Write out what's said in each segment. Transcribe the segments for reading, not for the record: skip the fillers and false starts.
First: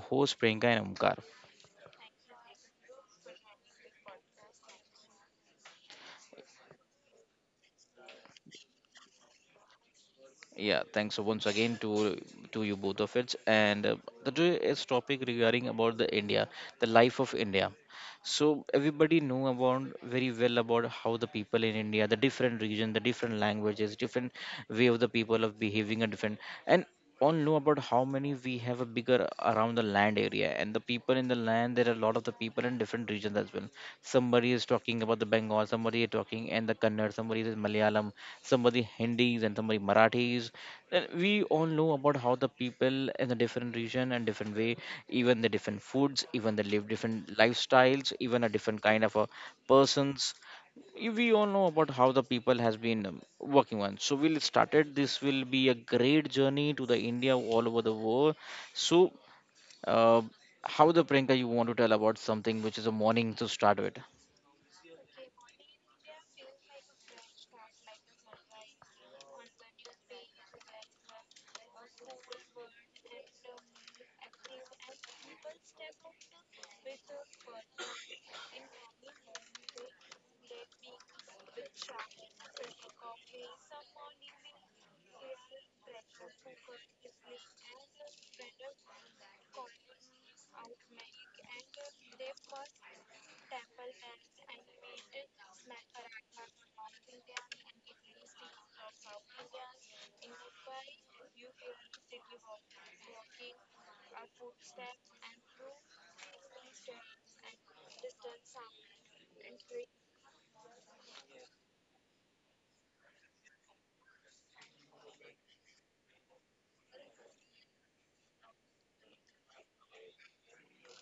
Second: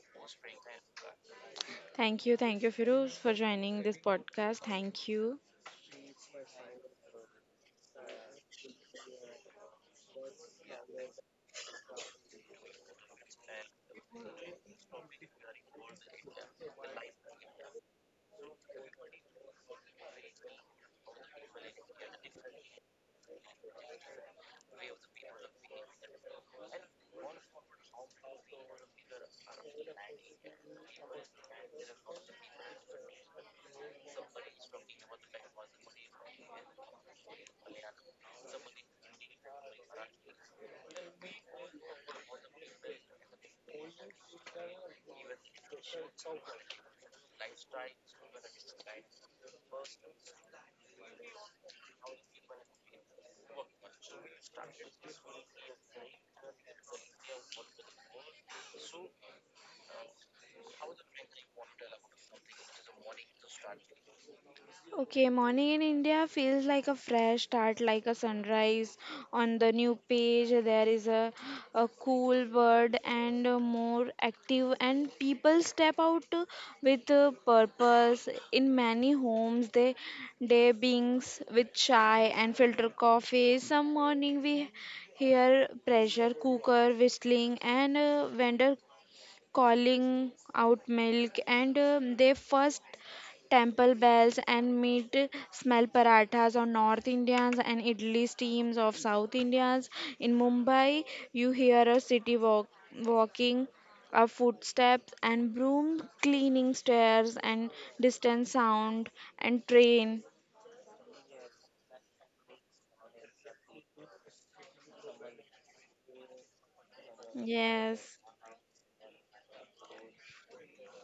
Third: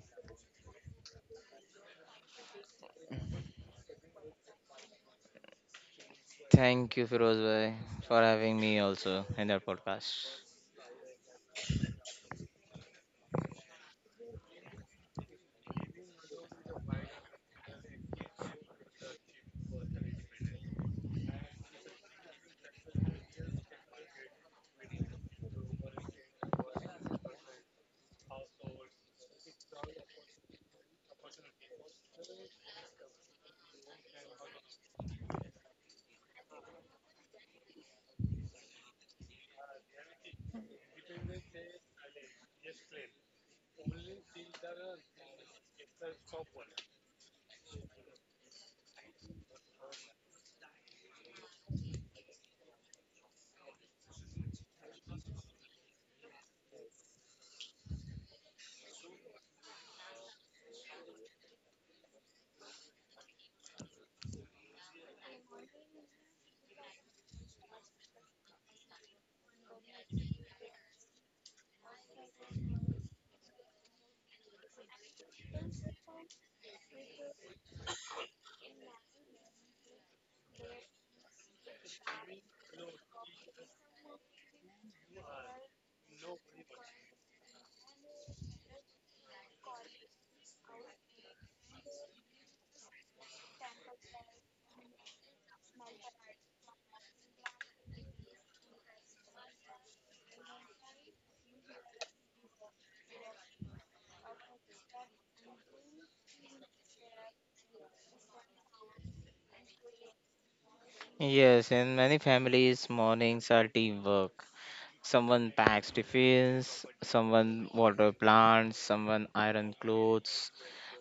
co-host Priyanka and Omkar. Thank you, Firoz, for joining this podcast. Thank you. Thank you, Firoz bhai, for having me also in the podcast. Yeah, thanks once again to you both of it. And today is topic regarding about the India, the life of India. So everybody know about very well about how the people in India, the different region, the different languages, different way of the people of behaving are different. And all know about how many we have a bigger around the land area and the people in the land there are a lot of the people in different regions as well, somebody is talking about the Bengal, somebody is talking and the Kannada, somebody is Malayalam, somebody Hindis and somebody Marathis. Then we all know about how the people in the different region and different way, even the different foods, even they live different lifestyles, even a different kind of a persons. We all know about how the people has been working on. So we'll started. This will be a great journey to the India all over the world. So. Uh, how the Priyanka you want to tell about something which is a morning to start with? Okay, morning in India feels like a fresh start, like a sunrise. On the new page, there is a cool bird and a more active, and people step out with a purpose. In many homes, they day beings with chai and filter coffee. Some morning we hear pressure cooker whistling and vendor calling out milk, and they first temple bells and meat smell parathas on North Indians and idli steams of South Indians. In Mumbai, you hear a city walk, walking, a footsteps and broom cleaning stairs and distant sound and train. Yes, in many families, mornings are teamwork. Someone packs tiffins, someone water Yes. plants, someone iron clothes.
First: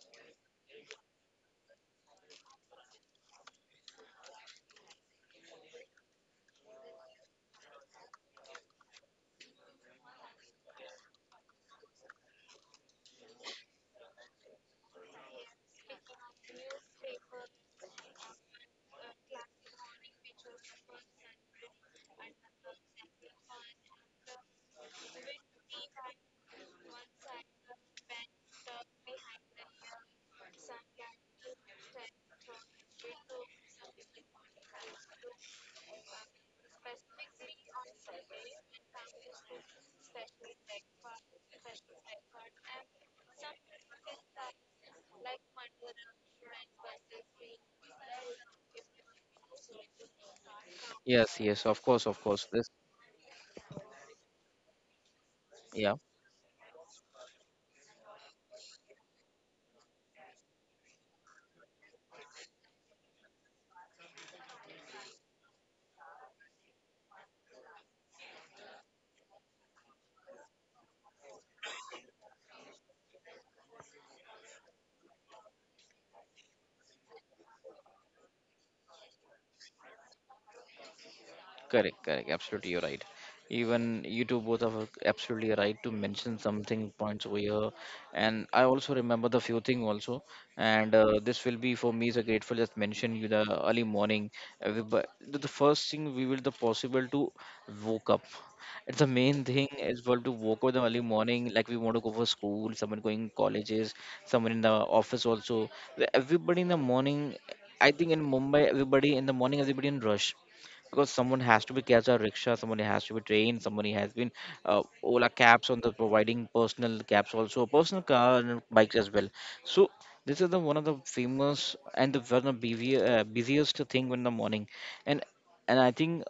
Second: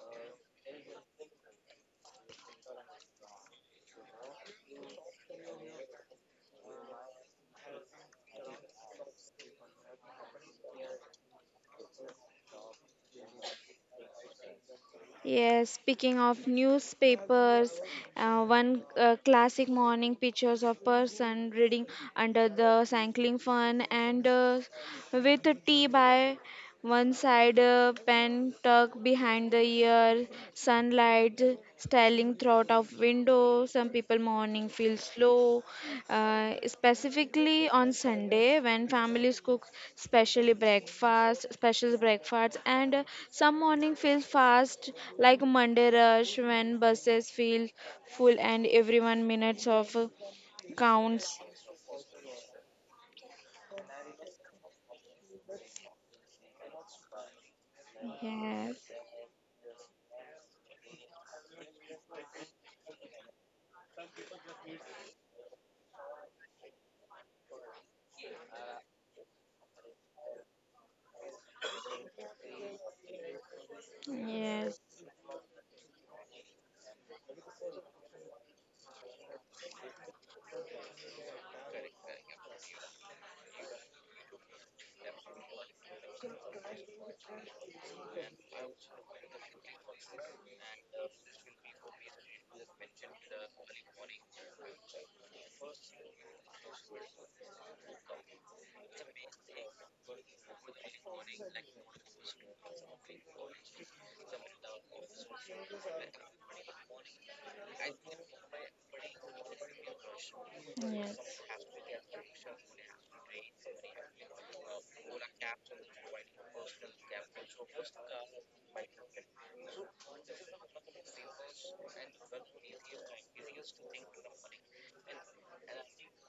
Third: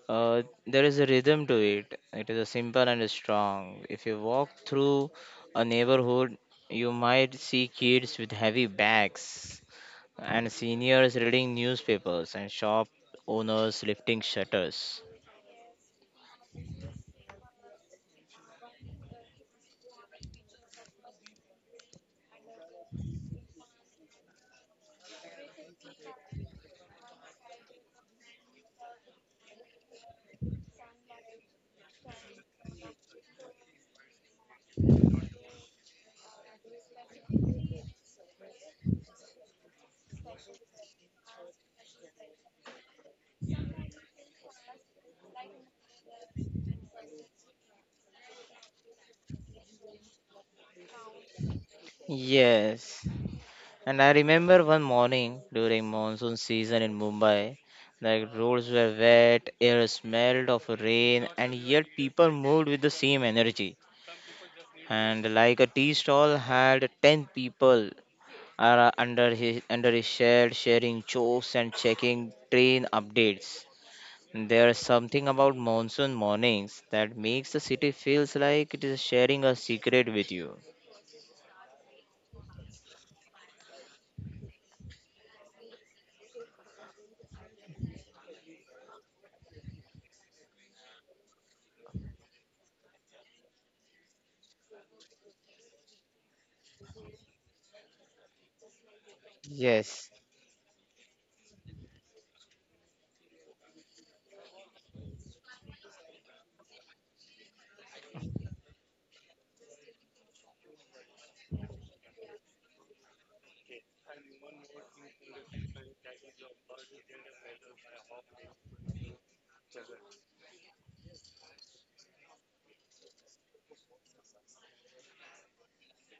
There is a rhythm to it. It is a simple and strong. If you walk through a neighborhood, you might see kids with heavy bags and seniors reading newspapers and shop owners lifting shutters. Yes, speaking of newspapers, one classic morning pictures of person reading under the cycling fan and with a tea by one side pen tucked behind the ear, sunlight styling throughout of window. Some people morning feel slow, specifically on Sunday when families cook specially breakfast, special breakfast, and some morning feels fast like Monday rush when buses feel full and everyone minutes of counts. Yes, yes, of course, of course. This, Yes. And I remember one morning during yeah. monsoon season in Mumbai, the roads Yes, were wet, air smelled of rain, and yet people moved with the same energy. And like a tea stall had 10 people are under his shed sharing jokes and checking train updates. There's yes, something about monsoon mornings that makes the city feels like it is sharing a secret with you. Correct, correct. Absolutely, you're right. Even you two both are absolutely right to mention something points over here. And I also remember the few thing also. And this will be for me is a grateful just mention you the early morning. Everybody, the first thing we will the possible to woke up. It's the main thing as Yes. well to woke up the early morning. Like we want to go for school, someone going colleges, someone in the office also. Everybody in the morning. I think in Mumbai, everybody in the morning, everybody in rush because yes, someone has to be catch a rickshaw, someone has to be trained, somebody has been Ola cabs on the providing personal cabs also, personal car and bikes as well. So this is the one of the famous and the one of the busiest thing in the morning, and I think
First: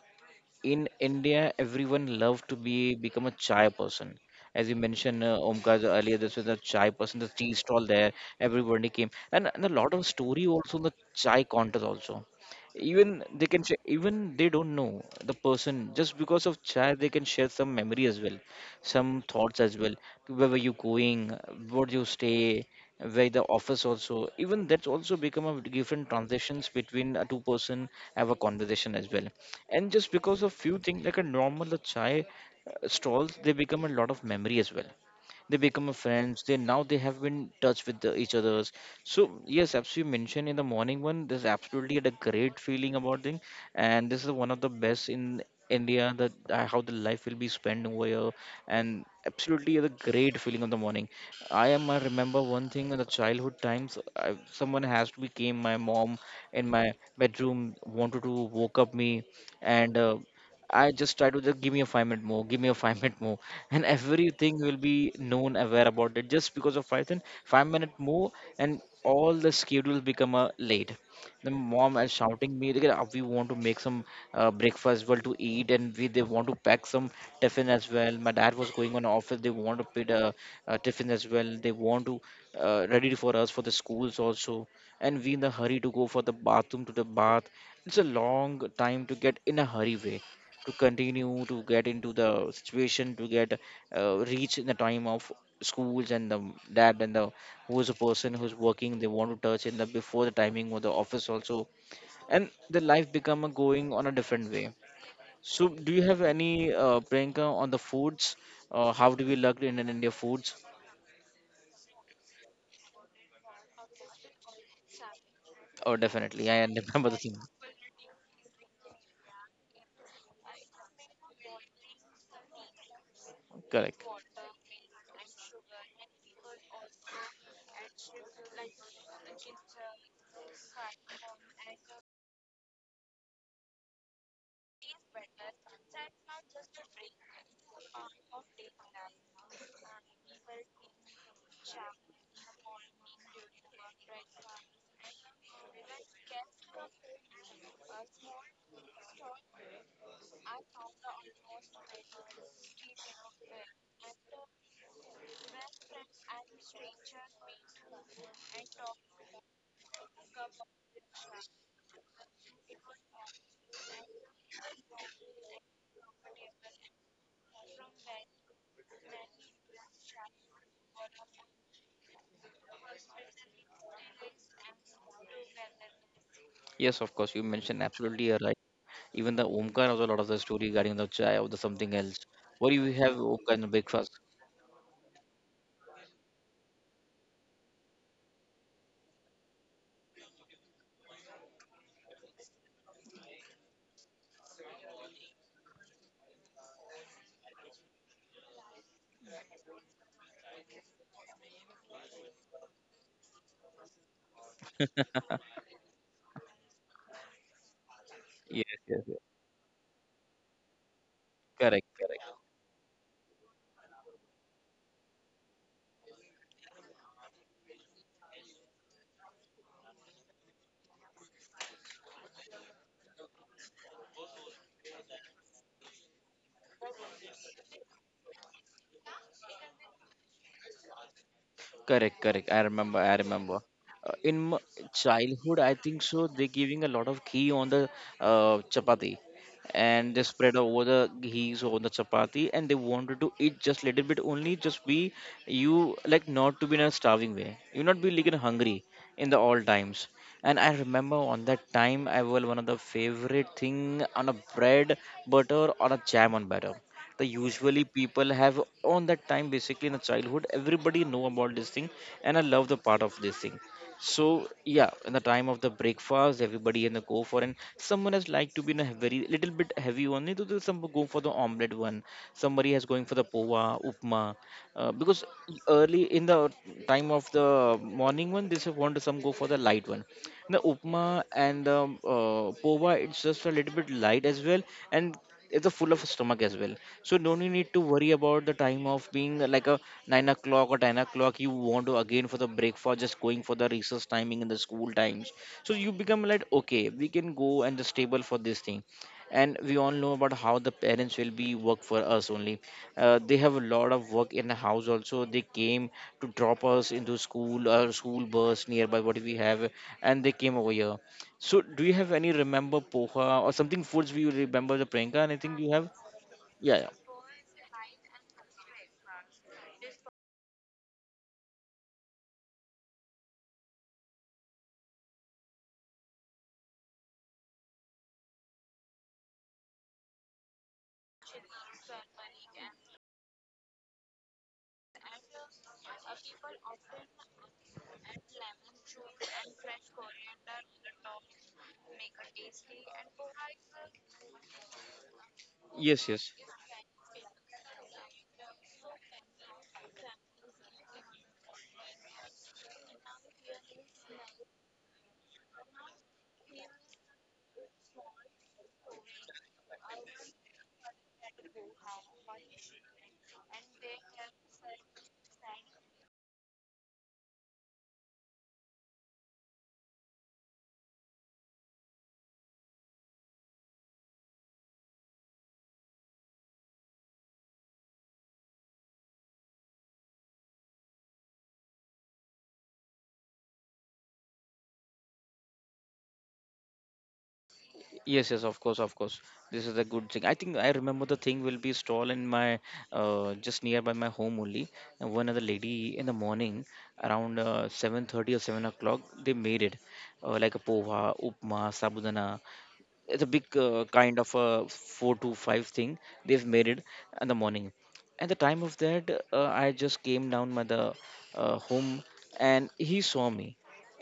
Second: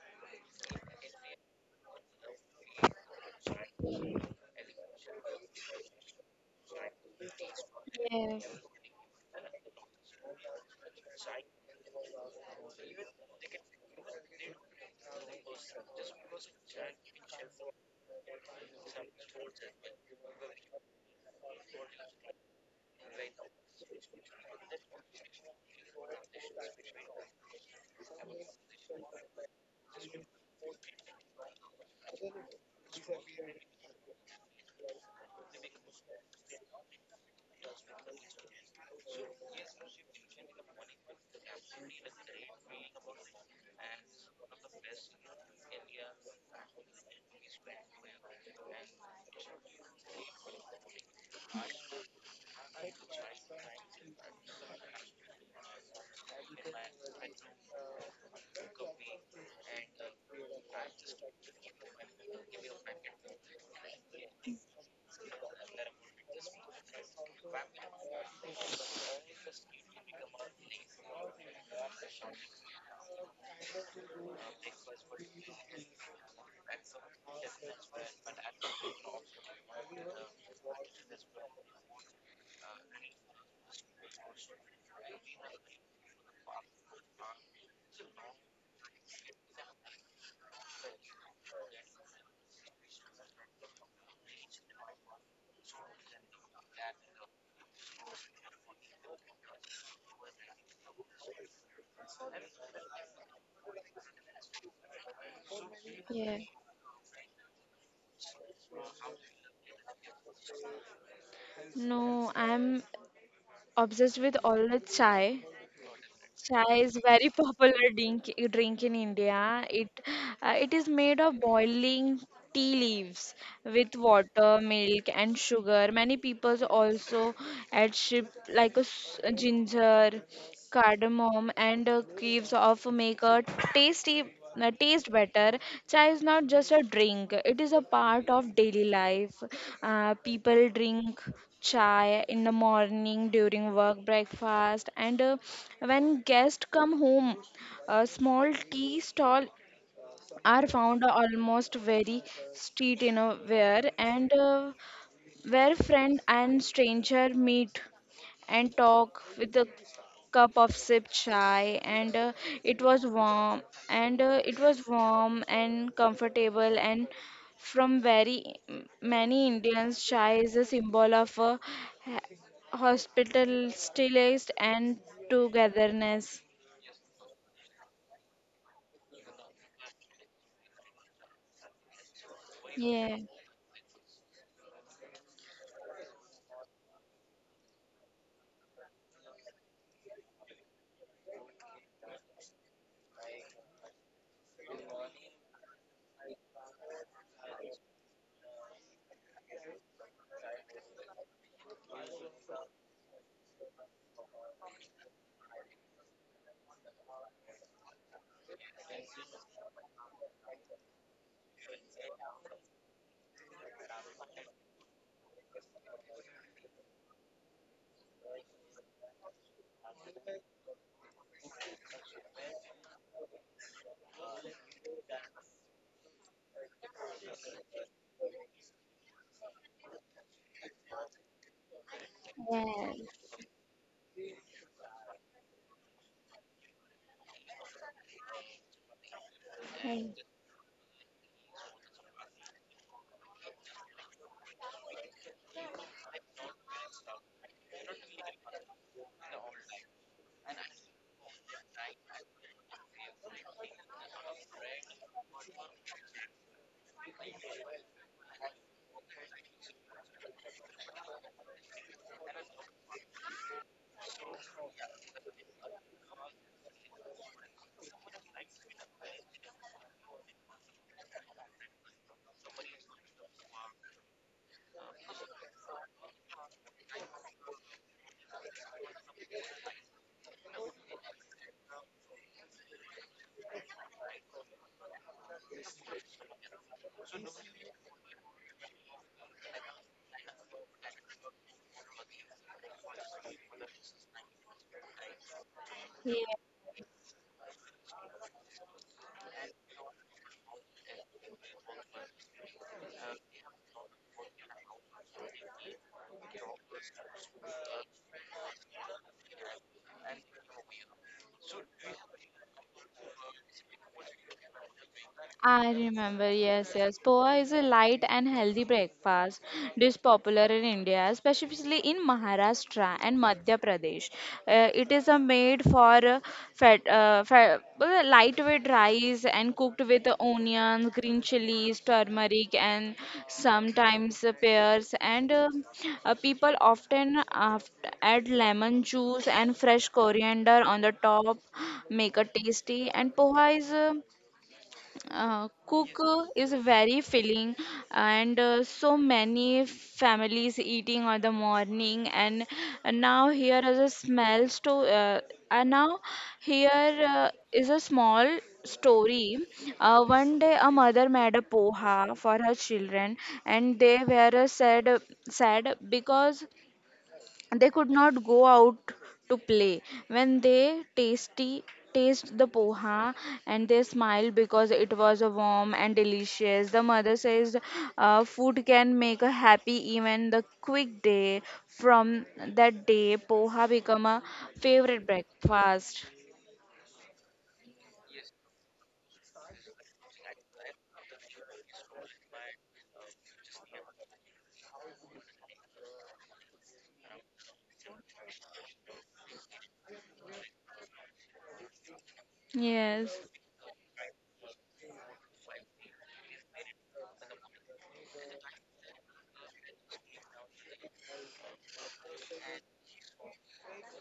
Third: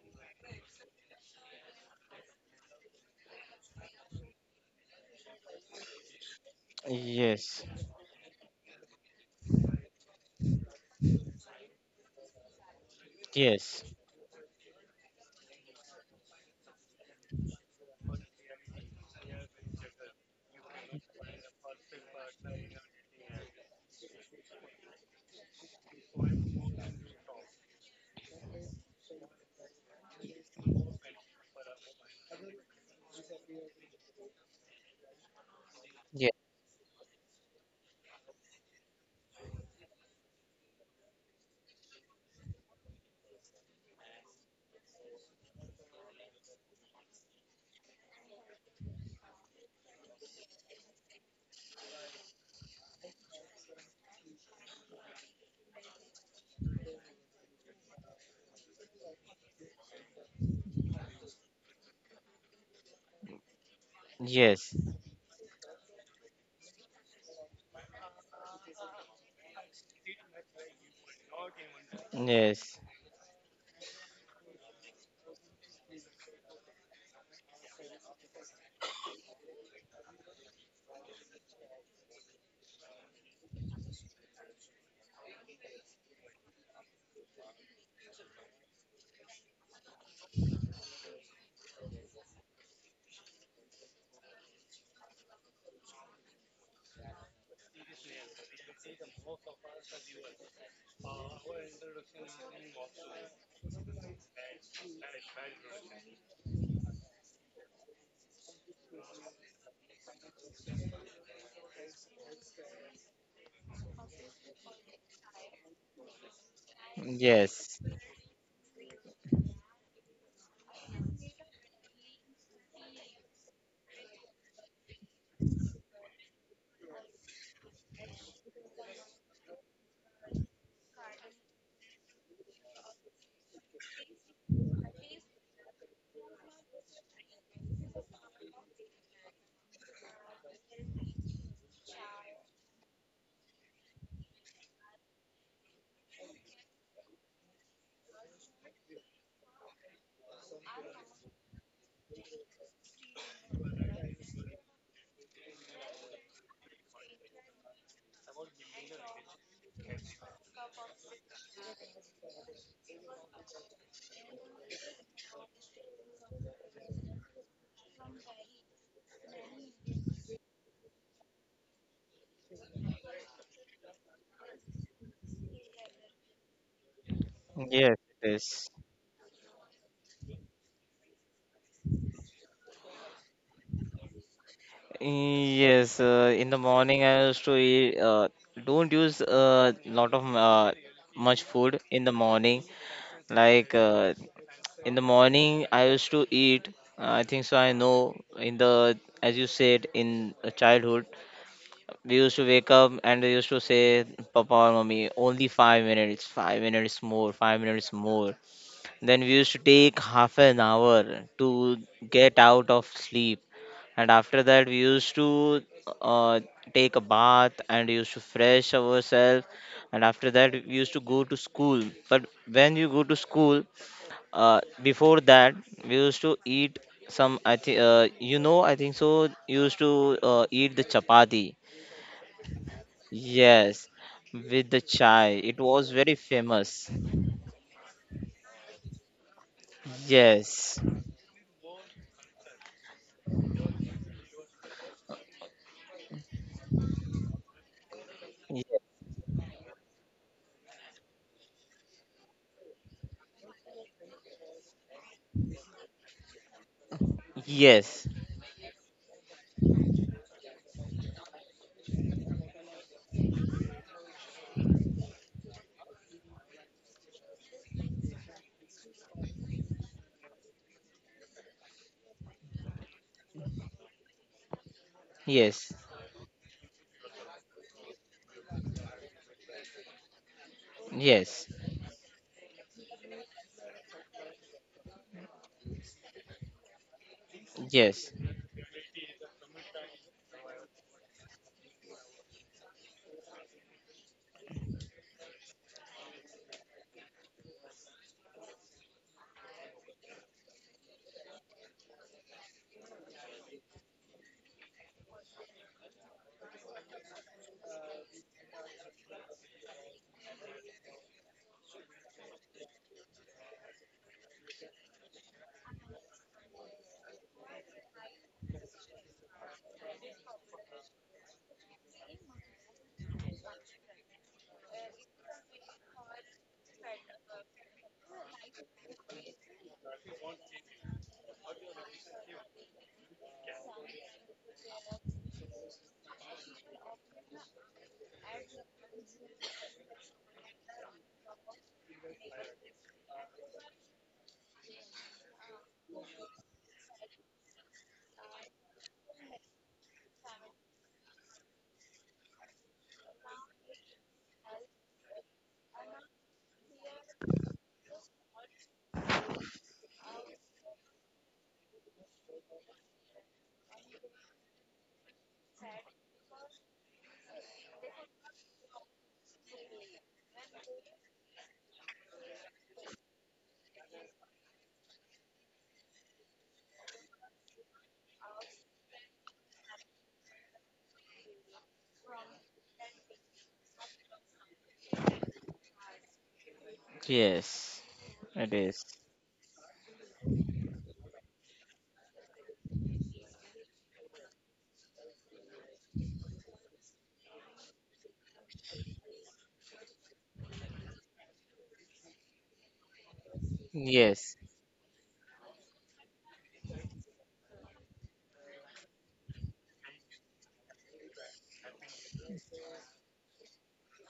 in India, everyone love to be become a chai person. As you mentioned, Omkar earlier, this was a chai person, the tea Yes. stall there. yes, Everybody came, and a lot of story also in the chai contest also. Even they can share, Yes. even they don't know the person just because of chai, they can share some memory as well, some thoughts as well. Where were you going? Where do you stay? Where the office also? Even that's also become a different transitions between a two-person have a conversation as well, and just because of few things like a normal chai stalls they become a lot of memory as well, they become a Yes. friends, they now they have been in touch with the each others. So yes, as you mentioned in the morning one, there's absolutely had a great feeling about thing, and this is one of the best in India that how the life will be spent over here, and absolutely the great feeling of the morning. I remember one thing in the childhood times, I, someone has to be came my mom in my bedroom wanted to woke up me, and I just tried to just give me a 5 minute more, give me a 5 minute more, and everything will Yes. be known aware about it just because of python 5 minute more, and all the schedule become late. The mom is shouting me, "Look, at, Yes, we want to make some breakfast well to eat, and we they want to pack some tiffin as well. My dad was going on office, they want to put a tiffin as well, they want to ready for us for the schools also, and we in the hurry to go for the bathroom to the bath. It's a long time to get in a hurry way to continue to get into the situation to get reach in the time of schools and the dad and the who's a person who's working, they want to touch in the before the timing or the office also, and the life become a going on a different way. So do you have yes. any Priyanka on the foods, how do we look in, an India foods? No, I'm obsessed with all the chai. Oh definitely I Chai is remember the very thing. popular yes, drink in India. It it is made of boiling tea leaves with Correct. water, milk, and sugar. Many people also add ship like a ginger cardamom, and cleaves of make a tasty taste better. Chai is not just a drink; it is a part of daily life. People drink chai in the morning during work breakfast and when guests come home a small tea stall are found almost very street in a where and where friend and stranger meet and talk with a cup of sip chai and it was warm and it was warm and comfortable and from very many Indians chai is a symbol of a ha- hospitalist and togetherness. Yes, of course, you mentioned absolutely yes, right. it is. Even the Omkar also a lot of the story regarding the chai or the something else. What do you have Yeah. Omkar in the breakfast? Yes, in the morning I used to eat, don't use a lot of much food in the morning. Like in the morning I used to eat, I think so I know in the, as you said, in childhood, we used to wake up and they used to say, Papa or Mummy, only 5 minutes, 5 minutes more, 5 minutes more. Yes, yes, Then yes. we used to take half an hour to Correct, correct. get out of sleep. And after that, we used to uh, take a bath and used to fresh ourselves. And after that, we used to go to school. But when you go to school, before that, we used to eat some, I think, I think so, used to eat the chapati. Correct, correct. I Yeah. remember, I remember. Yes, In with the chai. It childhood, I was think very so, they famous. giving a lot of ghee on the chapati, and they Right. spread Yes. over the ghee on the chapati, and they wanted to eat just little bit only, just be, you like not to be in a starving way. You not be like in Ye- hungry in the all times. And I remember on that time, I was one of the favorite thing on a bread, butter or a jam on butter, the usually Yes. people have on that time, basically in the childhood everybody know about this thing, and I love the part of this thing. So yeah, in the time of the breakfast everybody in the go for, and someone has like to be in a very little bit heavy one to do, some go for the omelette one, somebody has going for the poha, upma, because Yes. early in the time of the morning one, this one some go for the light one, the upma Yes, and the pova, it's just a little bit light as well, and it's a full of stomach as well. So don't you need to yes, worry about the time of being like a 9 o'clock or 10 o'clock you want to again for the breakfast, just going for the recess timing and the school times. So you become Yeah. like okay, we can go and the stable for this thing, and we all know about how the parents will be work for us only. They have a lot of work in the house also, they came to drop us into school or school bus nearby what we have, and they came over here. So do you have any remember poha or something foods, we remember the pranka, anything you I have? remember, yes, Yeah, yeah. yes. Poha is a light and healthy breakfast dish popular in India, especially in Maharashtra and Madhya Pradesh. It is a made for fat, lightweight rice and cooked with onions, green chilies, turmeric, and sometimes pears. And people often add lemon juice and fresh coriander on the top, make it tasty. And poha is cook Yes, yes. is very filling and so many families eating on the morning and now here is a smell story and now here is a small story one day a mother made a poha for her children and they were sad because they could not go out to play when they tasty taste the poha and they smiled because it was a warm and delicious. The mother says food can make a happy even the quick day. From that day poha become a favorite breakfast. yes, Yes, yes, it of is. course, of course. This is a good thing. I think I remember the thing will be stall in my just nearby my home only, and one other lady in the morning around 7:30 or 7 o'clock they made it, like a poha, upma, sabudana, Yes, it's a big kind Yes, of a 4 to 5 thing they've made it in the morning. At the time of that I just came down my the home, and he saw me,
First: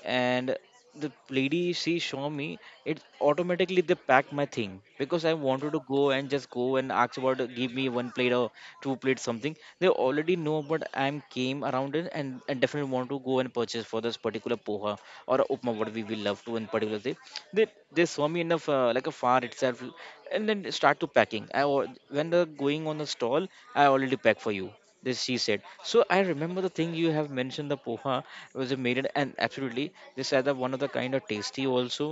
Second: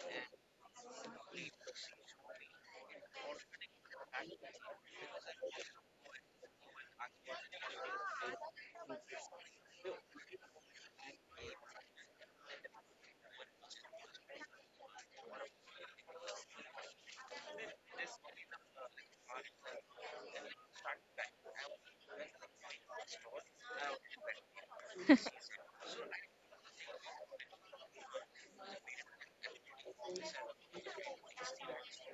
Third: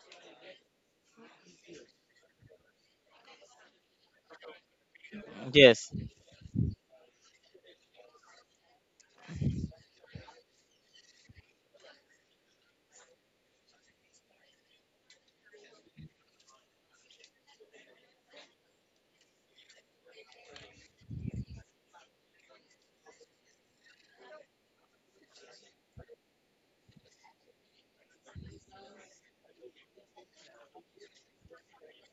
and the lady she show me, it automatically they pack my thing because I wanted to yes, yes, go and just go and ask about, give me one plate or two plates something. They already know, but I'm came around it, and definitely want to go and purchase for this particular poha or upma what we will love to in particular day. they they saw me enough like a far itself, and then start to packing. When they're going on the stall, I already pack for you, this she said. So I remember the thing, you have mentioned the poha was a made in-, and absolutely this either one of the kind of tasty also,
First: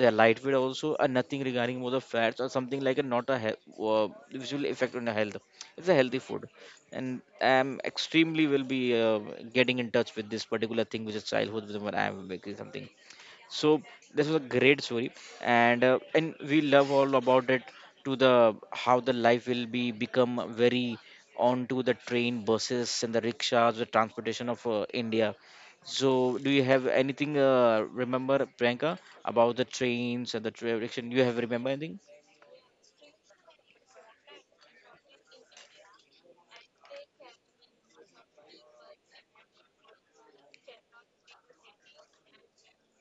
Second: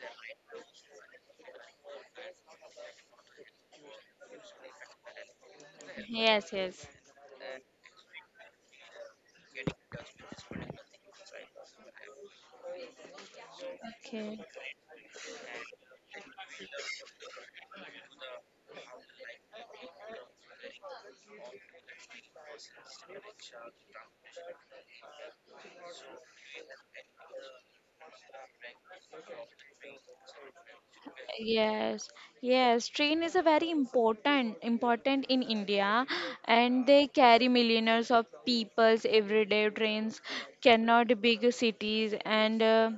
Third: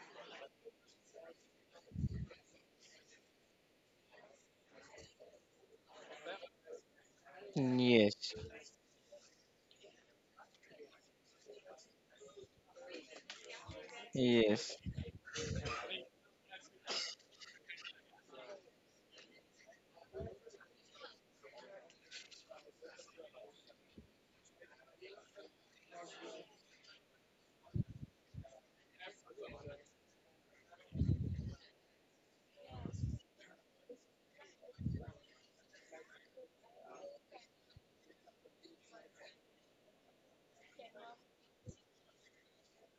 they're lightweight also, and nothing regarding more the fats or something like a not a he- visual effect on the health, it's a healthy food. yes, yes. And yes, I'm mm, extremely yes, will be getting in touch with this particular thing which is childhood with when I'm making something. So this was Okay. a yes, great story, and we love all about it to the how the life will be become very onto the train, buses, and the rickshaws, the transportation of India. So do you have anything remember Priyanka about the trains and the direction? Do you have remember anything? Yes, yes, train is a very important in India and they carry millions of peoples every day. Trains cannot big cities and uh,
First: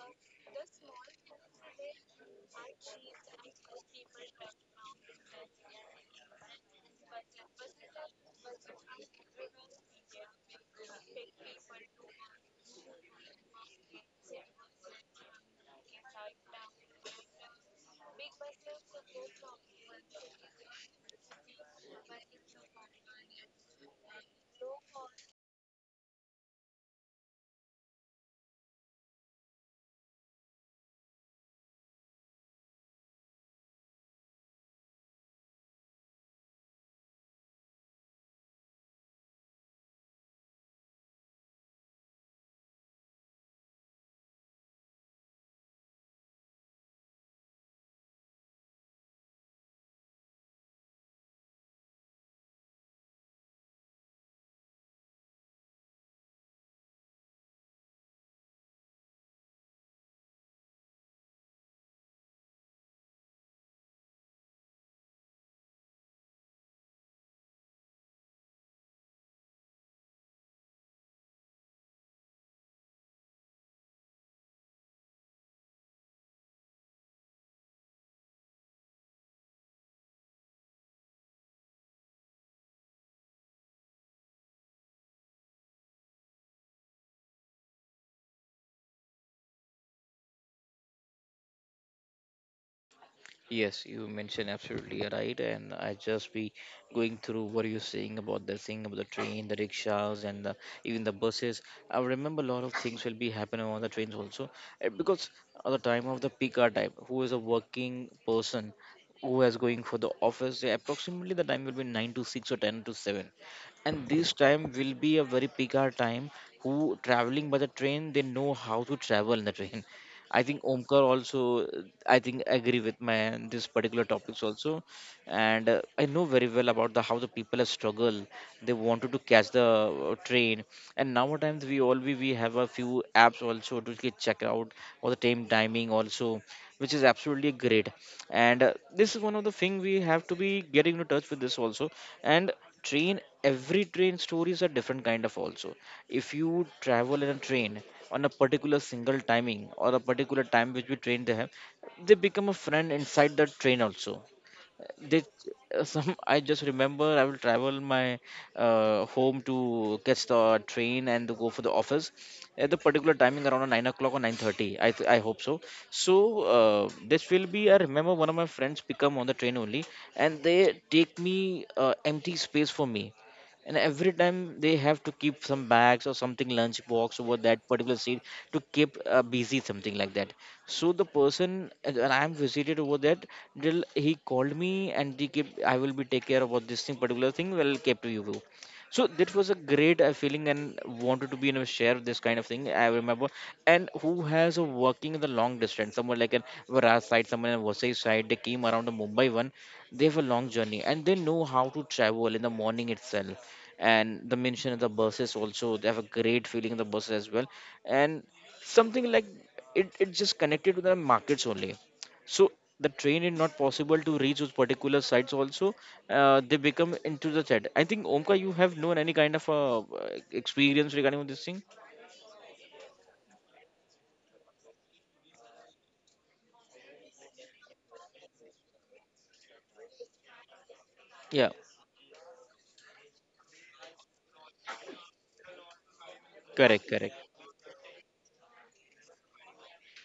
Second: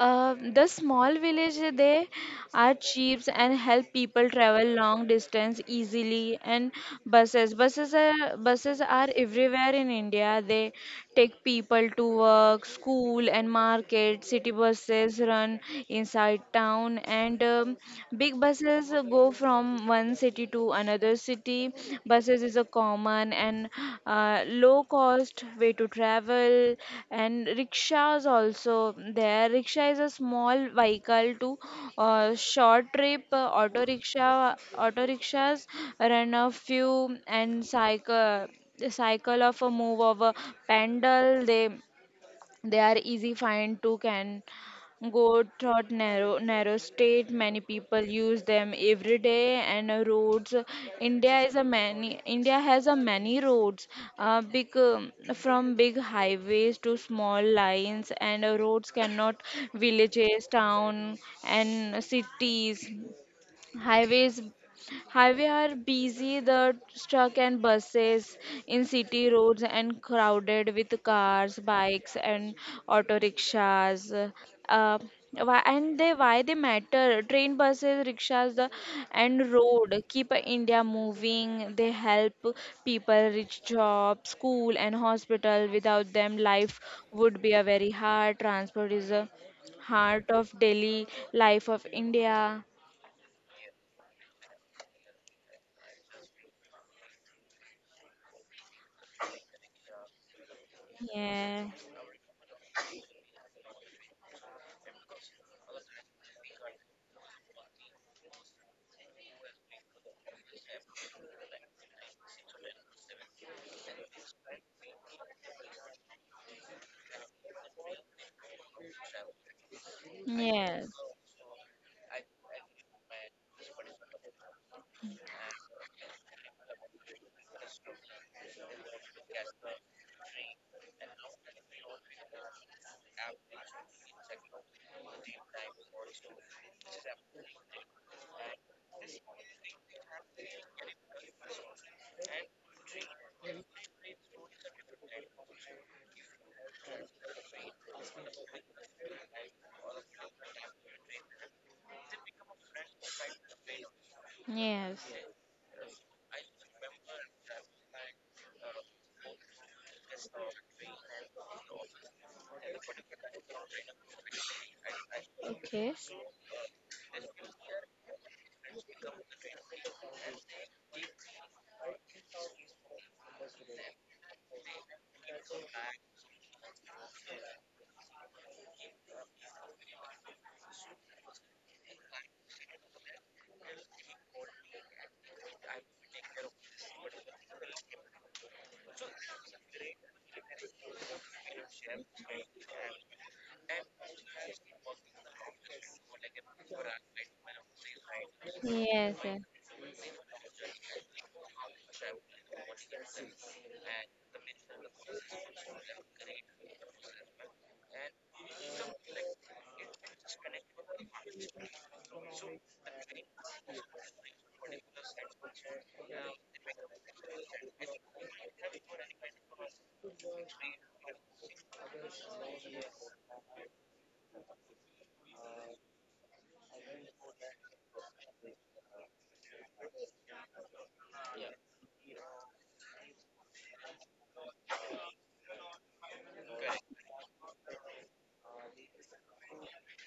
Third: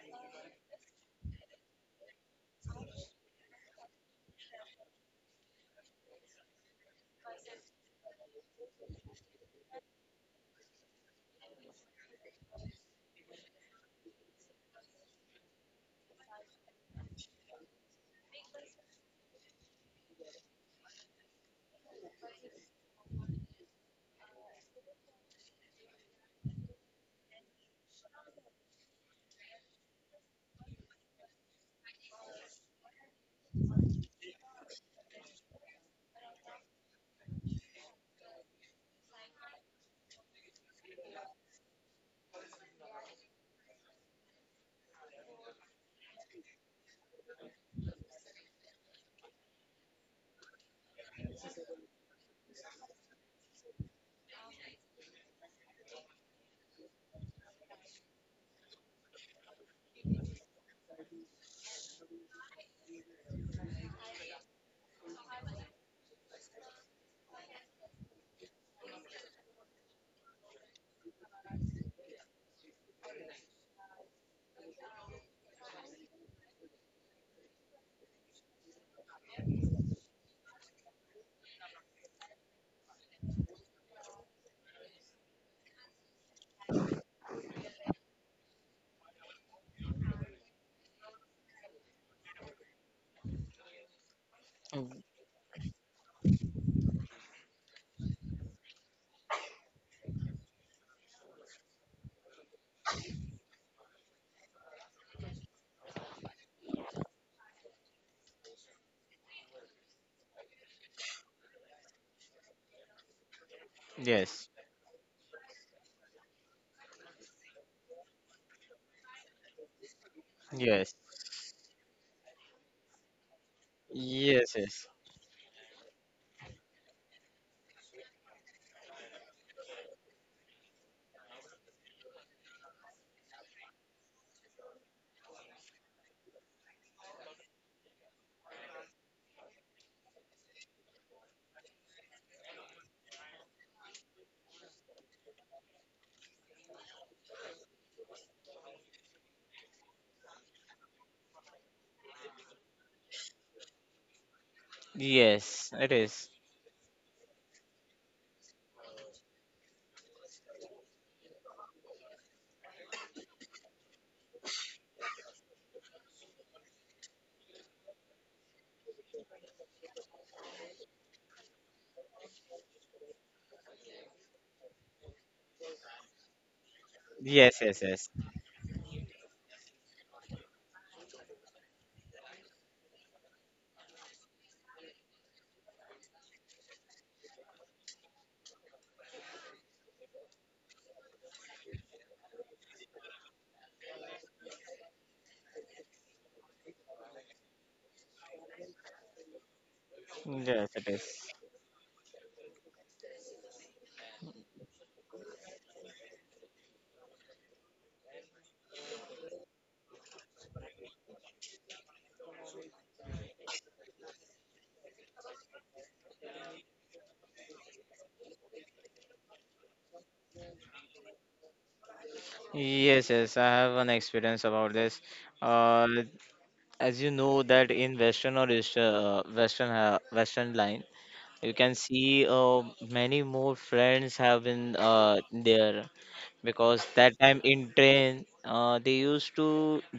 uh, the small village they are cheap and help people travel long distance easily and buses are everywhere in India. They take people to work, school and market. City buses run inside town, and big buses go from one city to another city. Buses is a common and low cost way to travel, and rickshaws also there. Rickshaw is a small vehicle to short trip. Auto rickshaw, auto rickshaws run a few and cycle the cycle of a move of a pendle. They are easy find to can go through narrow state. Many people use them every day and roads. India is a many. India has a many roads, big, from big highways to small lines and roads cannot villages town and cities. highways Highway are busy the truck and buses in city roads and crowded with cars bikes and auto rickshaws. uh, why and they why they matter: train buses rickshaws the, and road keep India moving. They help people reach job school and hospital. Without them life would be a very hard. Transport is a heart of daily life of India. Yes, you mentioned absolutely right, and I just be going through what you're saying about the thing about the train, the rickshaws, and the, even the buses. Yeah. I remember a lot of things will be happening on the trains also, eh, because at the time of the peak hour time, who is a working person who is going for the office, eh, approximately the time will be 9 to 6 or 10 to 7, and this time will be a very peak hour time. Who traveling by the train, they know how to travel in the train. I think Yes. yes, Omkar also, I think agree with my this particular topics also, yes, and I know very well about the how the people have struggled. They wanted to catch the train, and nowadays we have a few apps also to get check out all the time timing also, which is absolutely great. And this is one of the thing we have to be getting in touch with this also. And train every train stories are different kind of also if you travel in a train on a particular single timing or a particular time which we train they have, they become a friend inside the train also. Yes. They yes, it some is. I just remember I will travel my home to catch the train and to go for the office at the particular timing around 9 o'clock or 9:30, I hope so. Okay. So uh, this will be, I remember one of my friends pick up on the train only, and they take me empty space for me, and every time they have to keep some bags or something lunch box over Yes, that yes, particular yes, seat to keep busy something like that. So the person and I'm visited over that, till he called me and he kept, I will be take care about this thing, particular thing, will keep to you. So that was a great feeling and wanted to be in a share of this kind of thing. I remember. And who has a working in the long distance, someone like an Varas side, someone in Vasai side, they came around the Yes. Mumbai Yes. one. They have a long yes, journey it and they is. know how to travel in the morning itself. And the mention of the buses also, they have a great feeling in the buses as well. And something like it just connected to the markets only, so the train is not possible to reach those particular sites also. They become into the chat. I think Omka, you have known any kind of experience regarding this thing? Yes, yes, I have an experience about this. Uh, as you know that in Western or Eastern, Western line, Yeah, you can see many more friends have been there, correct, because correct, that time in train they used to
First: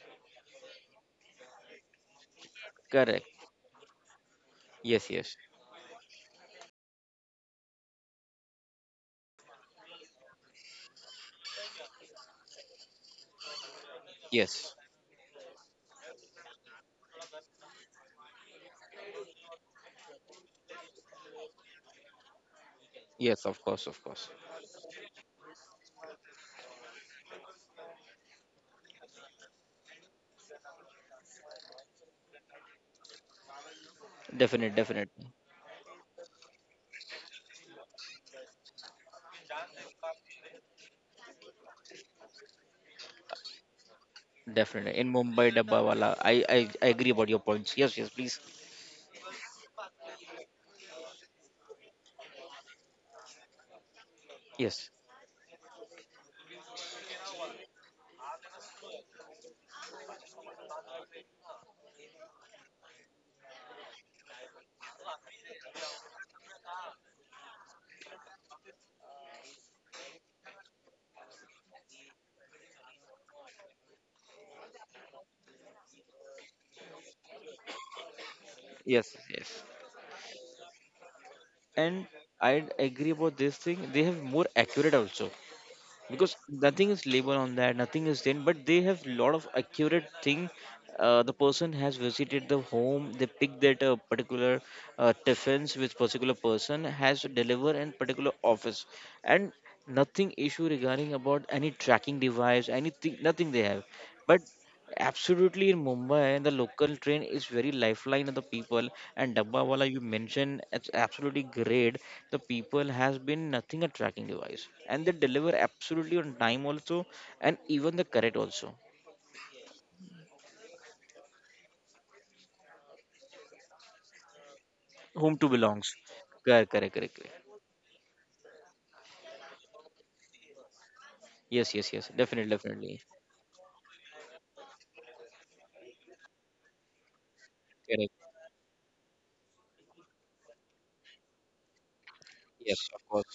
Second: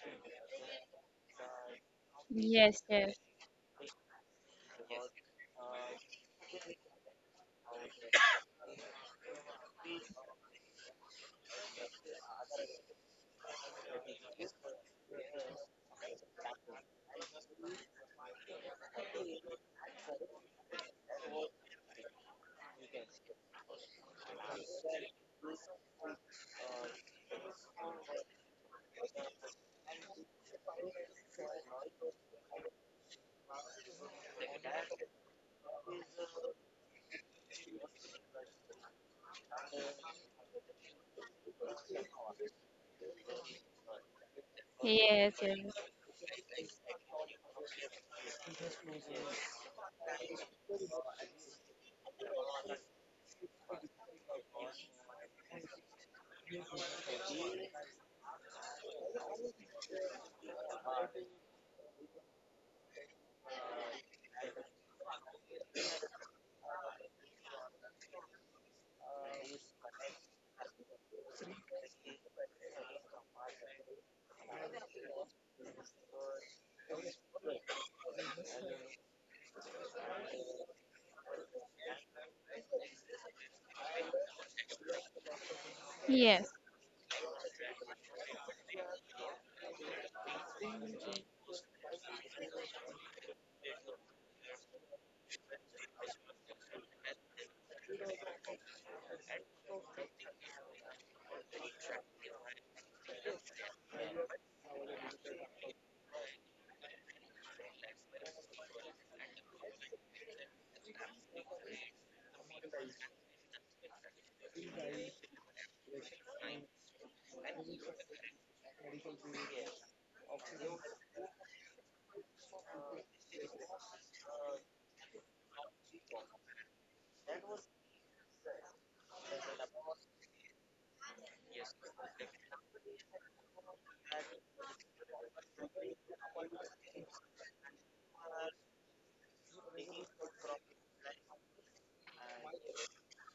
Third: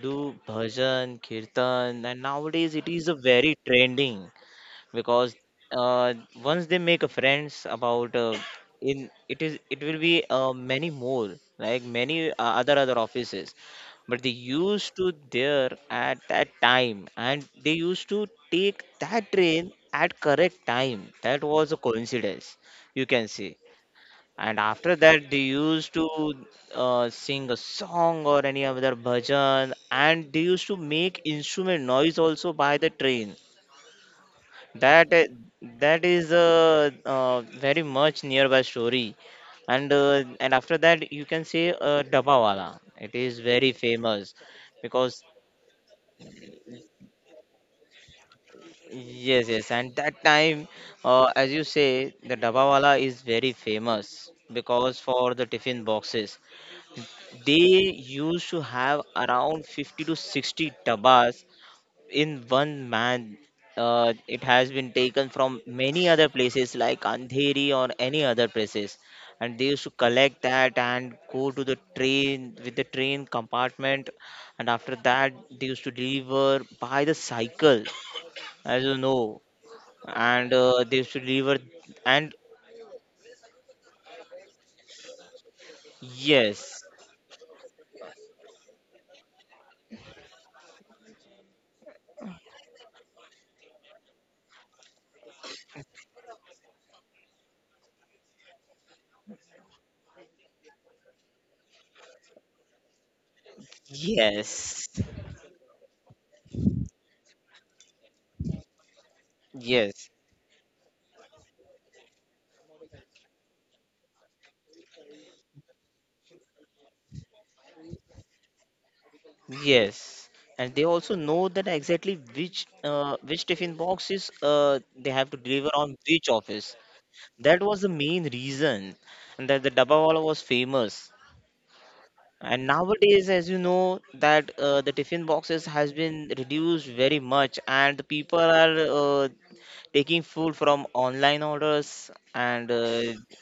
do bhajan, kirtan, and nowadays Yes. it is a Yes. correct. very trending, Yes, yes, because uh, once they make a friends about in it is it will be many more, like many other offices, but they yes, used to there at that time and they used to take that train at correct time. That was a coincidence, you can yes. see. Of course, of course. And after that they used to sing a song or any other bhajan, and they used to make instrument noise also by the train. Definite, that definite, i- that is a very much nearby story. And after that you can say Dabawala. It is very famous, definitely. In because Yes. Mumbai, Yes. Dabbawala. I agree about your points. Yes, yes, please. yes, yes, and that time, as you say, the Dabawala is very famous Yes, because for the tiffin boxes they used to have around 50 to 60 dabas in one man. It has been taken from many other places like Andheri or any other places, and they used to collect that and go to the train with the train compartment, and after that they used to deliver by the cycle, as you yes, know. yes. And they used to deliver. And And I agree about this thing, they have more accurate also, because Yes. yes, nothing is labeled on that, nothing is then, but they have lot of accurate thing. The person has visited the home, they pick that particular tiffins with particular person has to deliver in particular office, and nothing issue regarding about any tracking device anything nothing they have. But yes, absolutely, in Mumbai, the local train is very lifeline of the people. And Dabbawala, you yes. mentioned, it's absolutely great. The people has been nothing a tracking device, and they deliver absolutely on time also, and even the correct also, Yes, and they also know that exactly which which tiffin boxes they have to whom to deliver on belongs. which office. Correct, correct, correct, correct. That was the main reason, and that the Dabawala was famous. Yes, yes, yes. Definitely, And definitely. nowadays, as you know, that the tiffin boxes has been reduced very much, and the Correct. people are taking food from online orders, and Yes, of course.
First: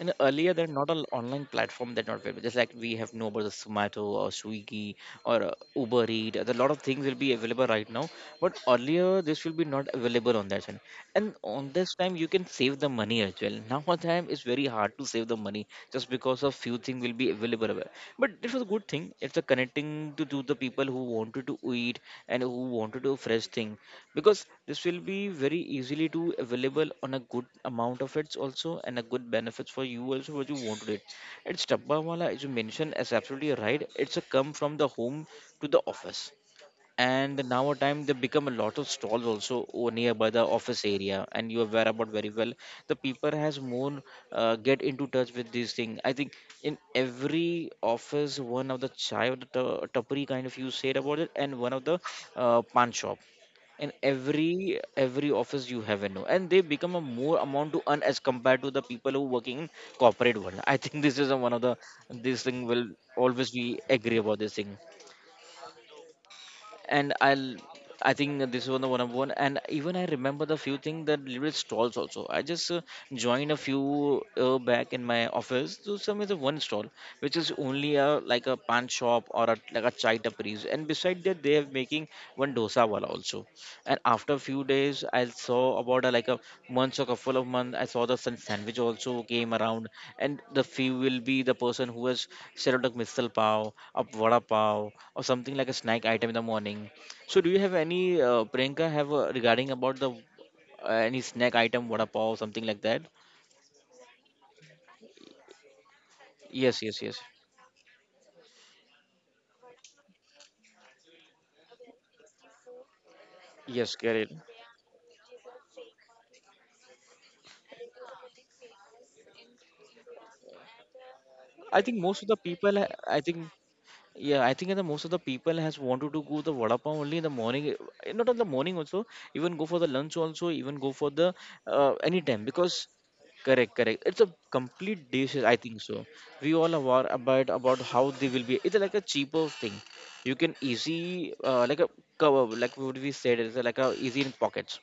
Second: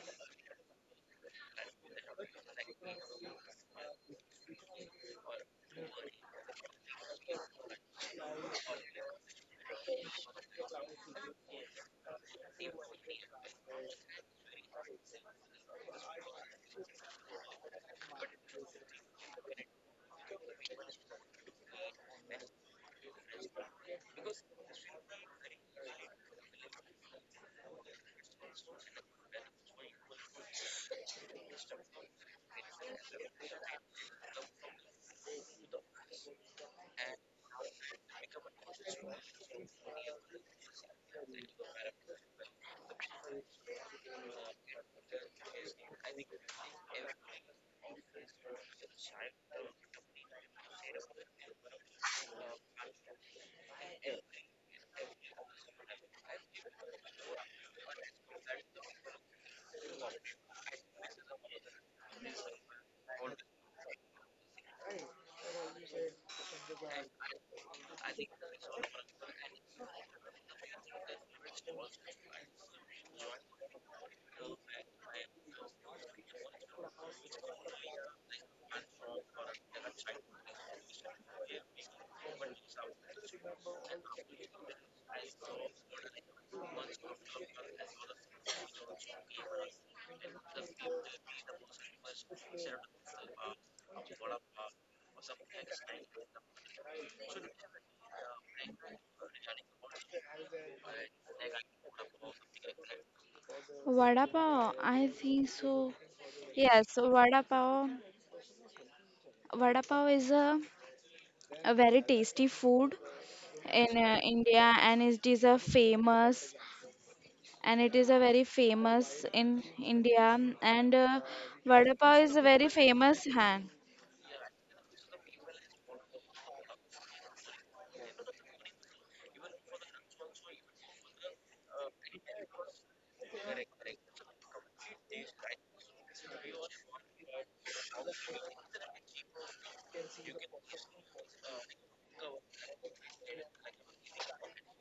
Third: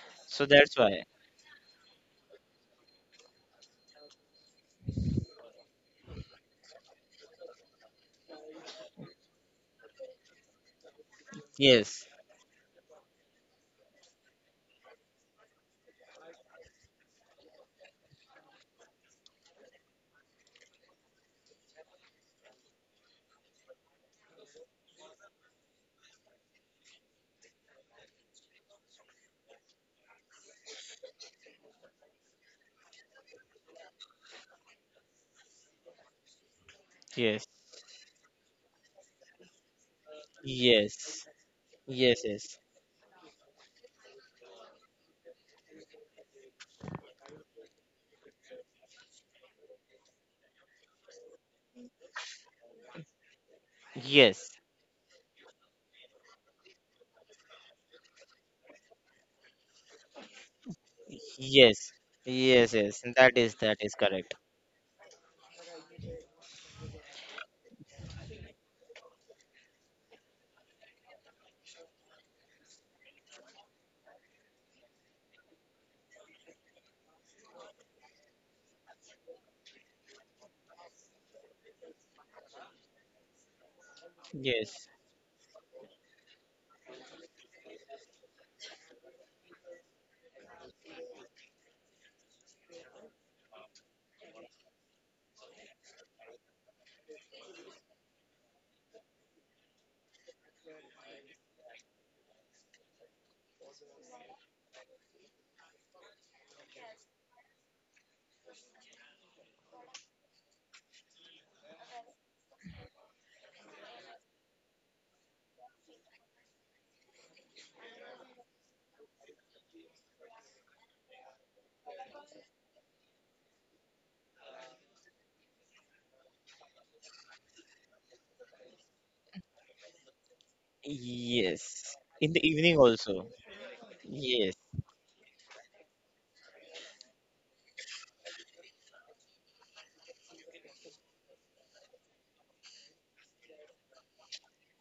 And so earlier, there that's are not why. all online platform that not available. Just like we have no about the Sumato or Swiggy or Uber Eat. There's a lot of things will be available right now. But earlier, this will be not available on that channel. And on this Yes, time, you can save the money as well. Now on time, it's very hard to save the money just because of few things will be available, aware. But it was a good thing. It's a connecting to the people who wanted to eat and who wanted to fresh thing, because this will be very easily to available on a good amount of it also, and a good benefits for you also what you wanted it. It's dabba wala, as you mentioned, is absolutely right. It's a come from the home to the office. And yes, now a time they become a lot of stalls also nearby the office area, yes, and you are aware about yes, very yes, well. The people has more get into touch with this thing, I think, in every office, one of the chai or the tapri kind of you said about it, and one of the pan shop in yes. every office you have in, and they become a more amount to earn as compared to the people who working in corporate world. I think this is a, one of the Yes, this thing yes, will yes. That always is be that is agree about correct. this thing. And I'll, I think this was the one of one, and even I remember the few things that little bit stalls also. I just joined a few back in my office, so some is a one stall which is only a like a pan shop or a, like a chai tapris, and beside that they have making one dosa wala also. And after a few Yes, days I saw about like a months or couple of months, I saw the sun sandwich also came around, and the few will be the person who has served a missile pav, a vada pav or something like a snack item in the morning. So do you have any Priyanka have regarding about the any snack item, vada pav something like that? Vada pav. I think so. Yes, Yes. yes, So yes, vada pav. Vada pav is a very tasty food yes in Karen. India, and it is a famous and it is a very famous in India. And I think vada most pav of the is a very people I famous think, hand. yeah, I think the most of the people has wanted to go the vada pav only in the morning. Eh, not in the morning also, even go for the lunch also, even go for the yes. any In time, the because evening also. correct, correct. It's a Yes, complete dish, I think so. We all are aware about how they will be. It's like a cheaper thing. You can easy like a cover, like what we said, it's like a easy in pockets.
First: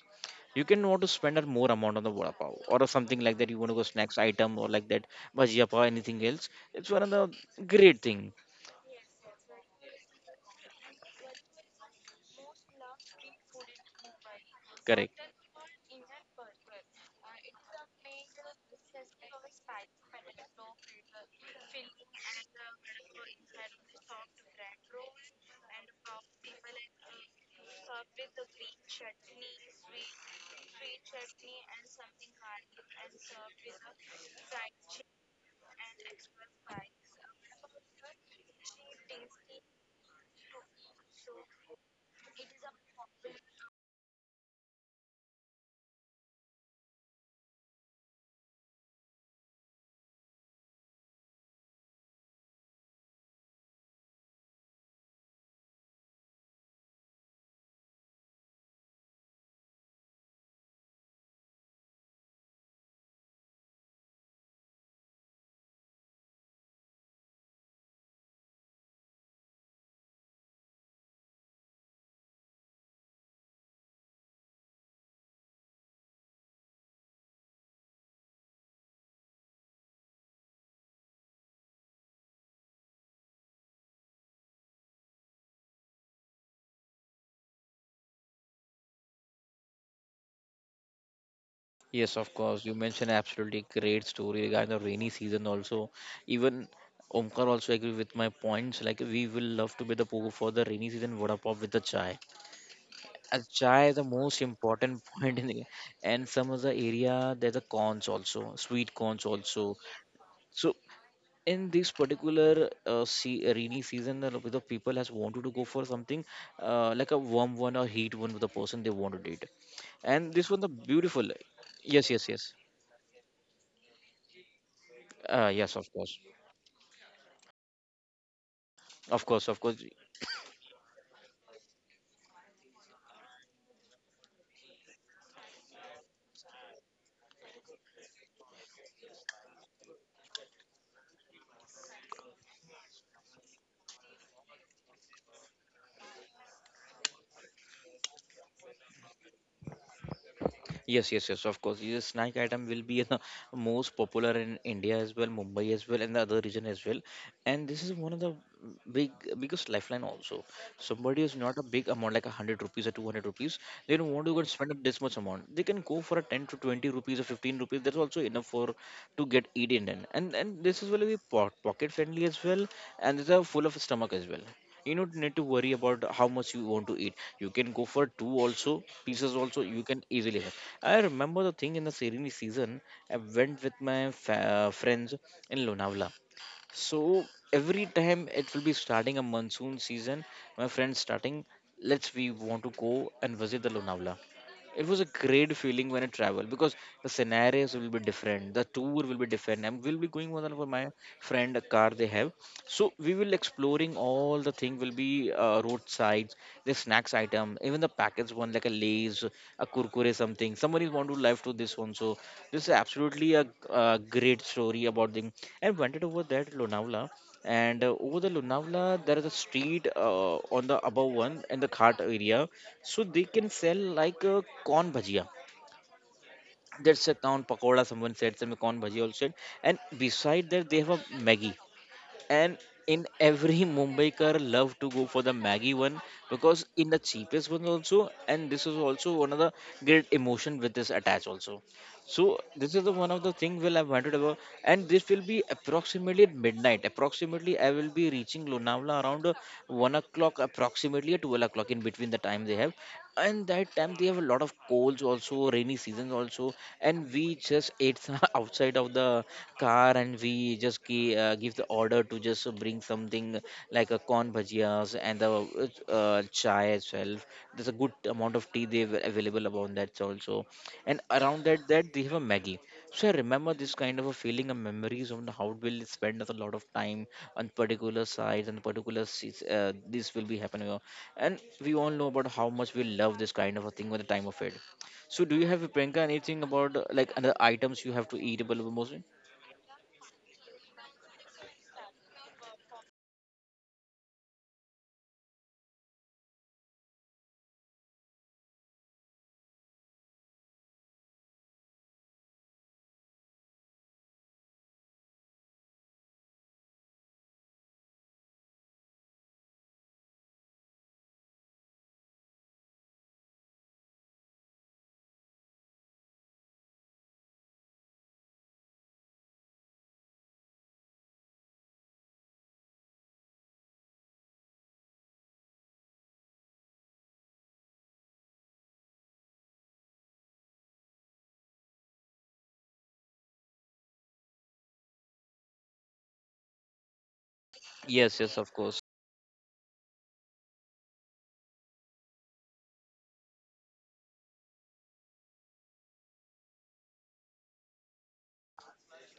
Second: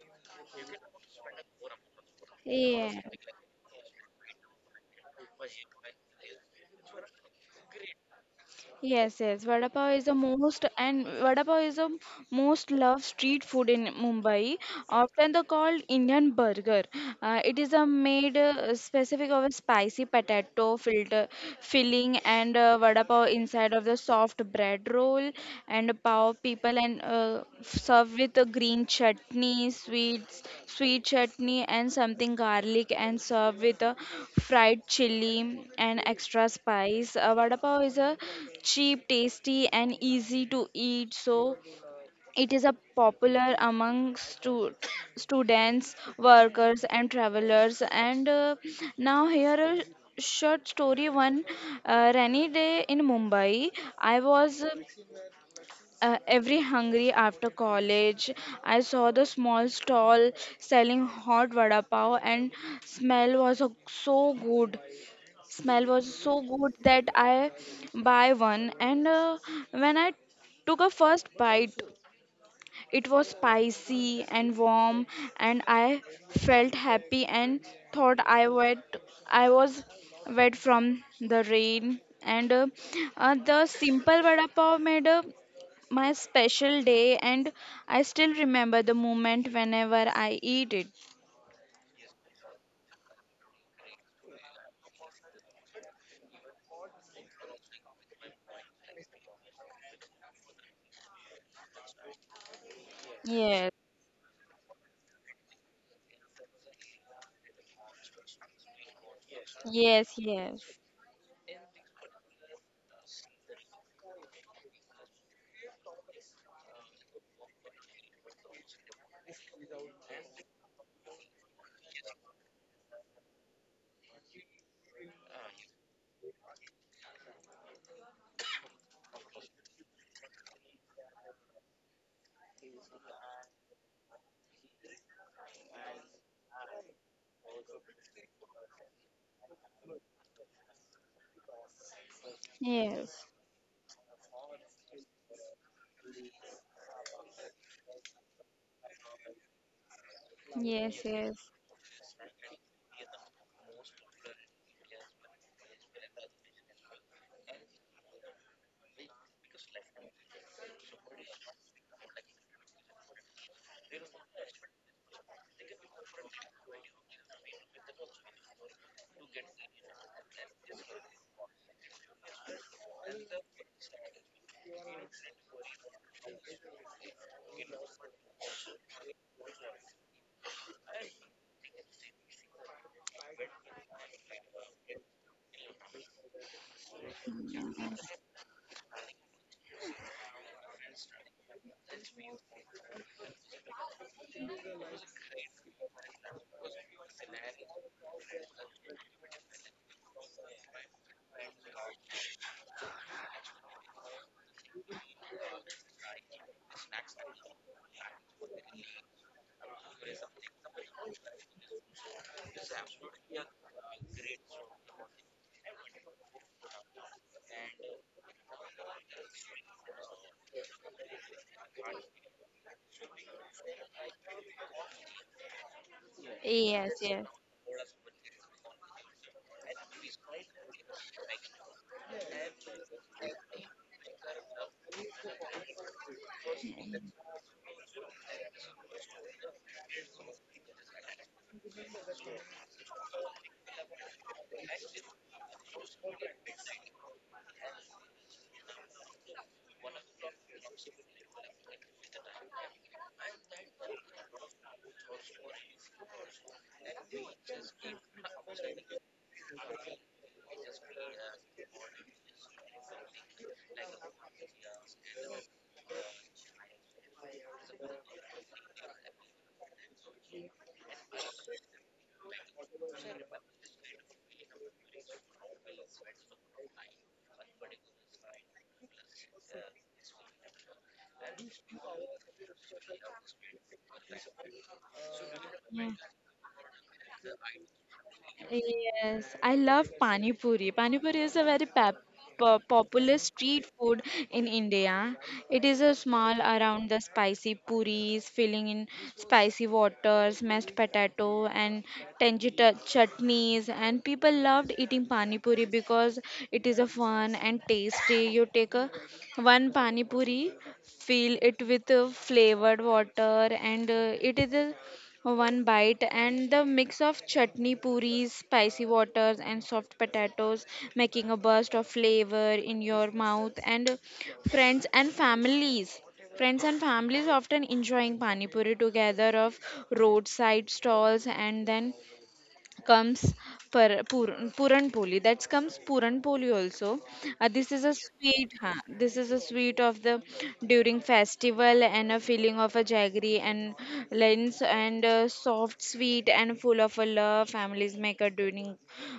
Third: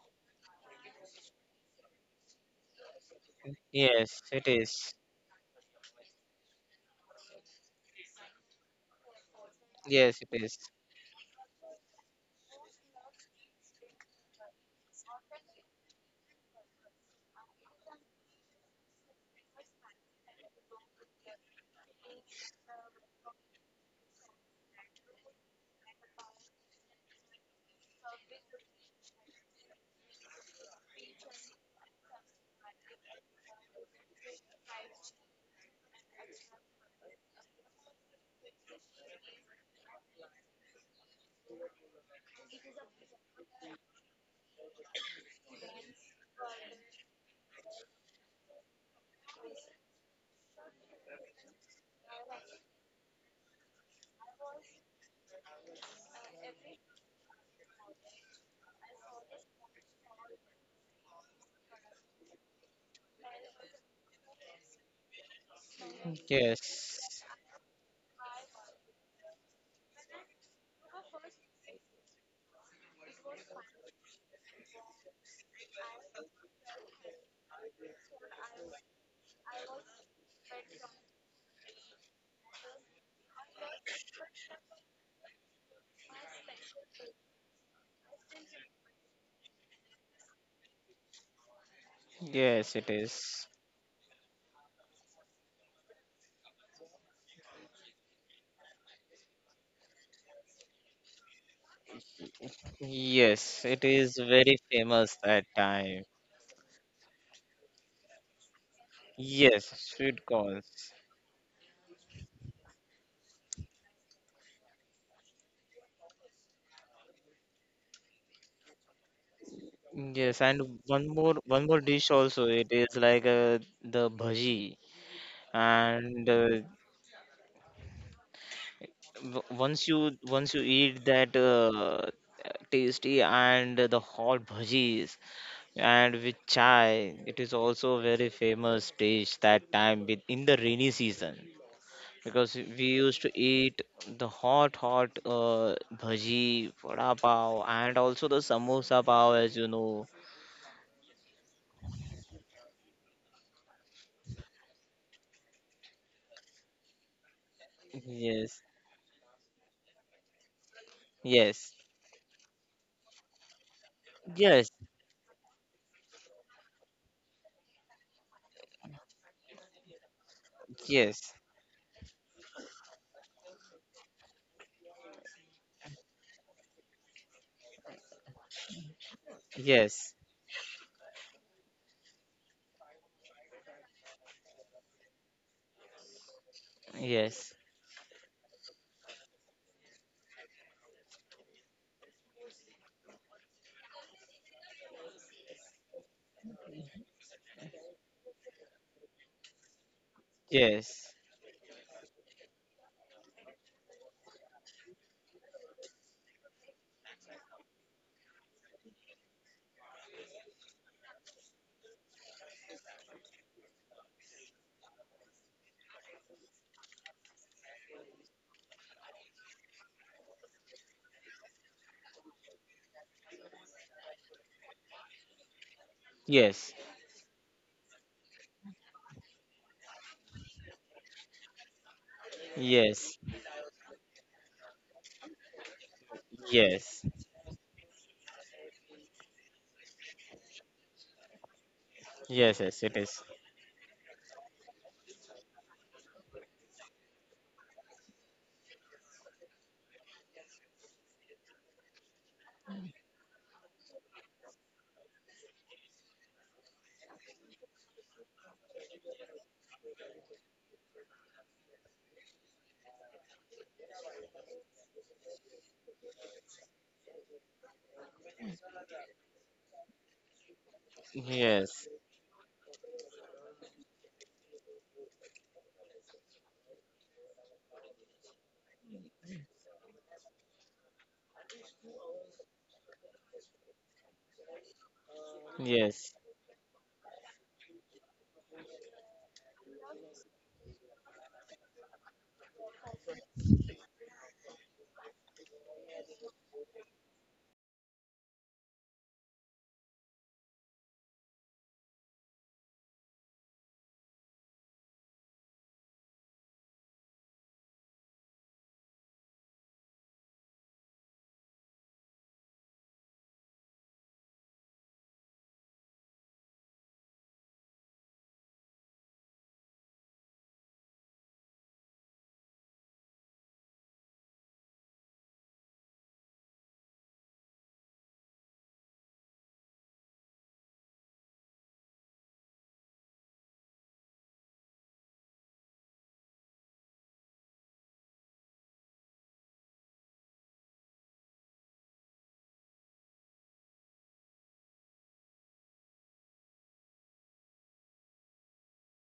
You can want to spend a more amount on the vada pav or Yeah. something like that. You want to go snacks yes. It item or like is. that bhajiya pav anything else. It's one of the great thing. Yes, yes. Yes, it is. Vada pav is the most loved street food in Mumbai. Correct. Often the called Indian burger. It is a made specific of a spicy potato filter filling and vada pav inside of the soft bread roll and power people and serve with a green chutney, sweet chutney and something garlic and serve with a fried chili and extra spice. Vada pav is a cheap, tasty and easy to eat. So it is a popular among students, workers and travelers. And now here a short story one rainy day in Mumbai. I was every hungry after college, I saw the small stall selling hot vada pav, and so good. Smell was so good Yes, that I buy one. And when I took a first bite, it was spicy and warm, and I felt happy and thought I wet. I was wet from the rain, and the simple vada pav made my special day, and I still remember the moment whenever I eat it. Yes, of course. You yes. It mentioned is. absolutely great story regarding the rainy season also. Even Omkar also agree with my points. Like we will love to be the pogo for the rainy season vada pop with the chai. Yes, Yes, it Ajay, the is most very important famous point in that the, time. and some of the area there's a cons also, sweet cons also. Yes, yes, sweet yes. So corns. in this particular see, rainy season, a lot of people has wanted to go for something like a warm one or heat one with the person they want to date. And Yes, this one the and one beautiful. more one more Yes, dish yes, also. yes. It is like the bhaji, Yes, of course, and uh, of course, of w- course. once you eat that tasty and the hot bhajis, and with chai it is also a very famous dish that time, in the rainy season, because we used Yes, to eat the hot hot bhaji vada pav and also the samosa pav, as you know. yes, Yes, yes, yes, yes, of course. This snack item will be the most popular in India as well, Mumbai as well, and the other region as well. And this is one of the Yes, big biggest lifeline also. Somebody is not a yes, big amount like 100 rupees or 200 rupees. They don't want to go and yes, spend up this much amount. They can go for a 10 to 20 rupees or 15 rupees. That's also enough for to get eat Indian. And this is will be yes, pocket friendly as well, and these are full of stomach as well. You don't need to worry about how much you want to eat, you can go for two also pieces also, you can yes, easily have. I remember the thing in the serene season, I went with my friends in Lonavala. So yes, every time it will be starting a monsoon season, my friends starting, let's we want to go and visit the Lonavala. It was a great feeling when I travel, because the scenarios will be different, the tour will be different. I'm will be going with one of my yes, friend a car they have, so we will exploring all the thing will be roadsides, the snacks item, even the packets one like a Lay's, a Kurkure something. Somebody want to live to this one. So this is absolutely a, great story about the. And went it over that to Lonavala, and over the Lonavala there is a street on the above one in the cart area, so they can sell like a corn bhajia. yes, yes, That's a yes. corn pakoda. Someone said some corn bhajia also, said. And beside that they have a Maggie, and in yes, every mumbaikar love to go for the maggie one because in the yes, cheapest one also, and this is also one of the great emotion with this attached also. So yes, yes, this yes, is the it one is. of the thing will I wanted about. And this will be approximately at midnight, approximately I will be reaching lonavala around 1 o'clock, approximately at 12 o'clock in between the time they have. And that time they have a lot of colds also, rainy seasons also. And we just ate some outside of the car, and we just give the order to just bring something like a corn bhajias and the chai as well. There's a good amount of tea they were available about that also. And around that Yes, that they have a maggie. So I remember this kind of a feeling and memories of the how will spend a lot of time on particular sites and particular seats. This will be happening, and we all know about how much we love this kind of a thing with the time of it. So do you have Yeah. Priyanka yes, anything about like other items you have to eat about mostly? Yes, I love pani puri. Pani puri is a very popular street food in India. It is a small around the spicy puris, filling in spicy water, mashed potato, and chutneys. And people loved eating pani puri because it is a fun and tasty. You take a one pani puri, fill it with flavored water, and it is a one bite and the mix of chutney puris spicy waters and soft potatoes making a burst of flavor in your mouth. And friends and families friends and families often enjoying pani puri together of roadside stalls. And then comes puran, poli. That comes puran poli also. This is a Yes, yes, sweet. of Huh? course. This is a sweet of the during festival and a feeling of a jaggery and lens, and soft, sweet and full of a love. Families make a during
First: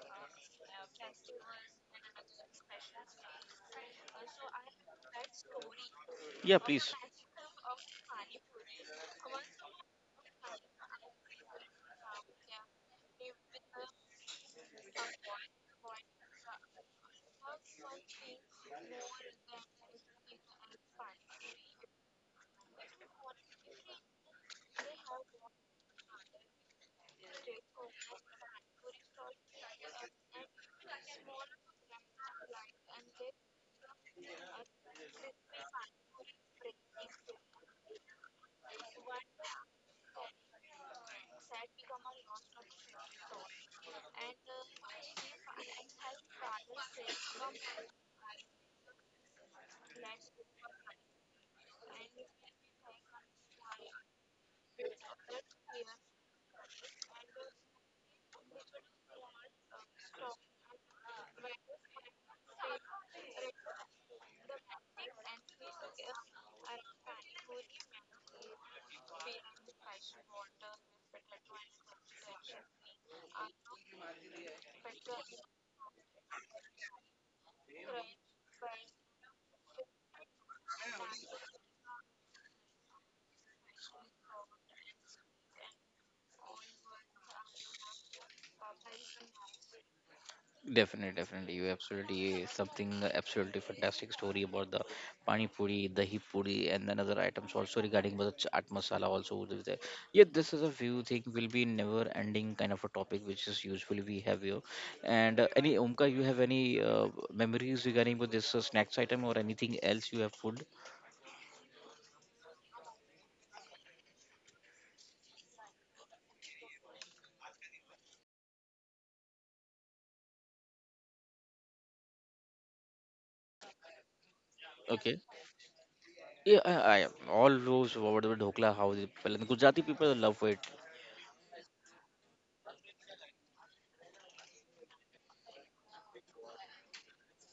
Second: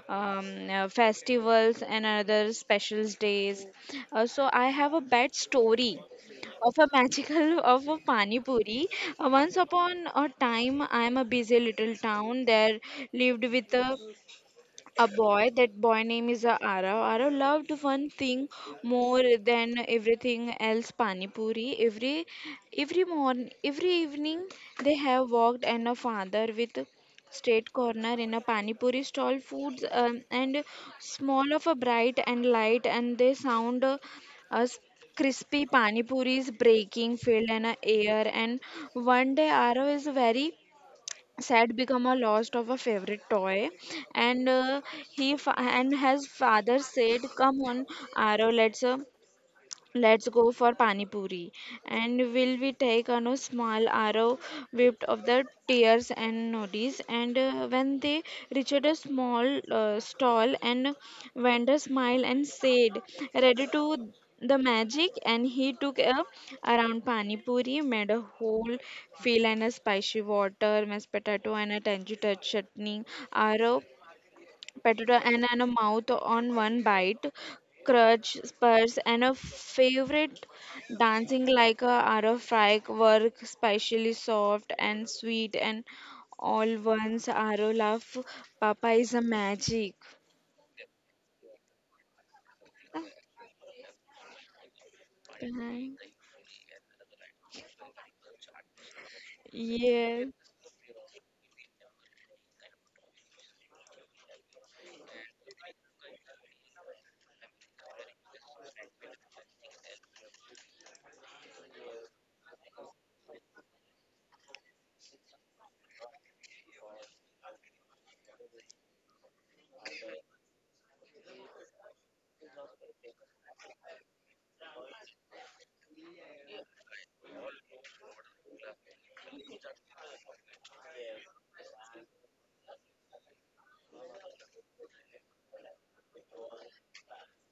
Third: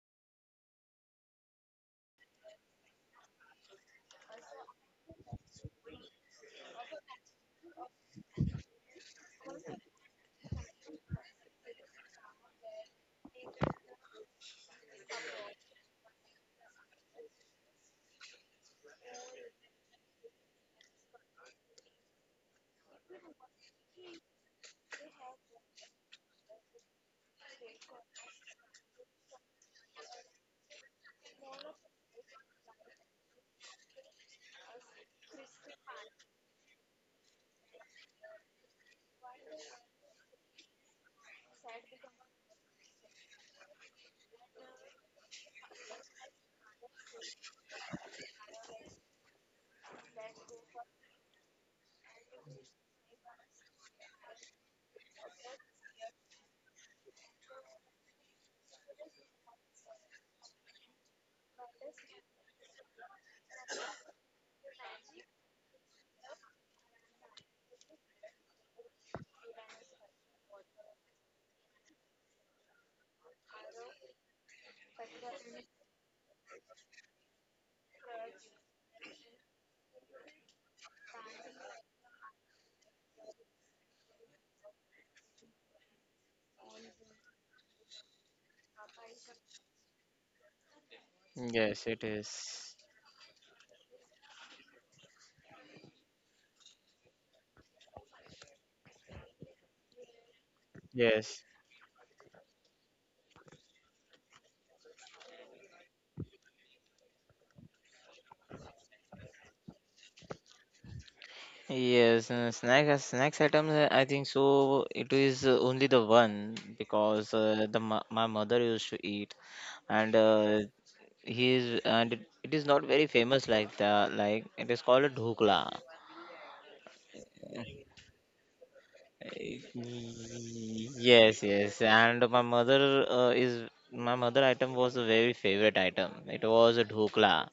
festivals and other special days. So I have a bad story Yeah, of a please. magical of a pani puri. Once upon a time, I am a busy little town there lived with a boy. That boy name is Arav. Arav loved one thing more than everything else: pani puri. Every morning every evening they have walked and a father with straight corner in a pani puri stall foods, and small of a bright and light and they sound as crispy pani puris breaking filled in a air. And one day Arav is very sad, become a lost of a favorite toy. And and his father said, "Come on, Arrow, let's." Let's go for pani puri. And will we take on a no small arrow whipped of the tears and nodis? And when they reached a small stall, and vendor smiled and said, "Ready to the magic?" And he took a around pani puri, made a whole fill and a spicy water, mashed potato, and a tangy touch chutney. Arrow potato and a mouth on one bite, crutch, spurs, and a favorite dancing like a Ara fry work, specially soft and sweet, and all ones Aro love. Papa is a magic. Definitely, definitely. You yes, it absolutely is. something Ah. absolutely fantastic story about the pani puri, dahi puri, and then other items also regarding the chaat masala also would be there. Yeah, Yes, this is a few thing Yes, will be never ending kind of a topic which is usually we have here. And any Omka, you have any memories regarding with this snacks item or anything else you have food? yes. Snacks items. I think so. It is only the one, because my mother used to eat, and he is. And it is not very famous. Like it is called a Okay. dhukla. Yeah, I all those whatever dhokla how they Y- Gujarati people love it. Yes, yes. And my mother item was a very favorite item. It was a dhokla.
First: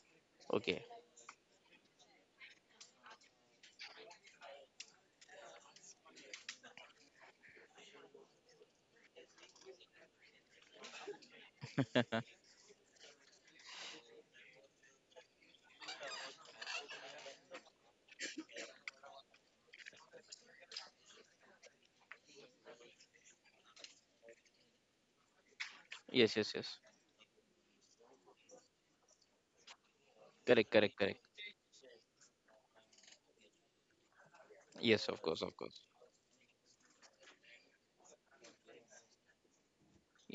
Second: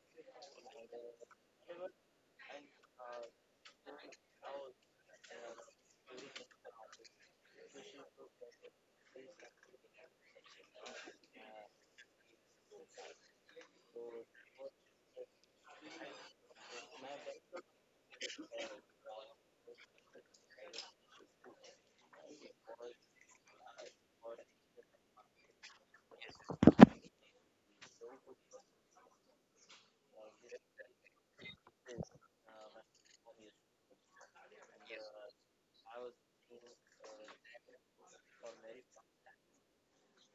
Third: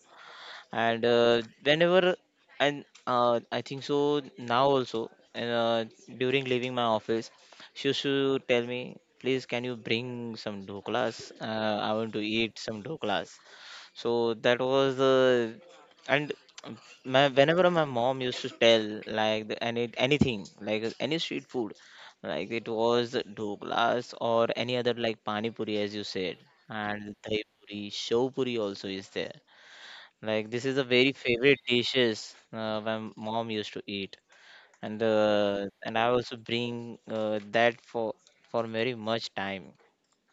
Okay. And whenever, and I think so, now also, and during leaving my office, she used to tell me, please, can you bring some doklas, I want to eat some doklas. So that was the. And my, whenever my mom used to tell, like the, anything like any street food, like it was doklas or any other, like pani puri, as you Yes, said, yes, yes. and dahi puri, show puri, also is there. Like, this Correct, is a correct, very correct. favorite dishes my mom used to eat. and Yes, of course, of uh, course. and I also bring that for very much time.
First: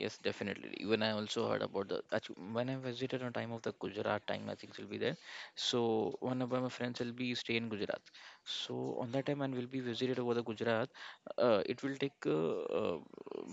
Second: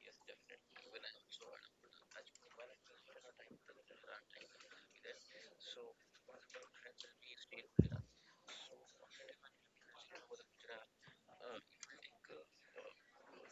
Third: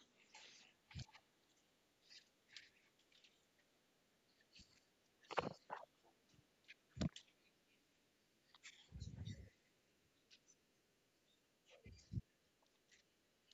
Yes, definitely. Even I also heard about the when I visited on time of the Gujarat time, I think will be there. So one of my friends will be stay in Gujarat. So on that time, and will be visited over the Gujarat. It will take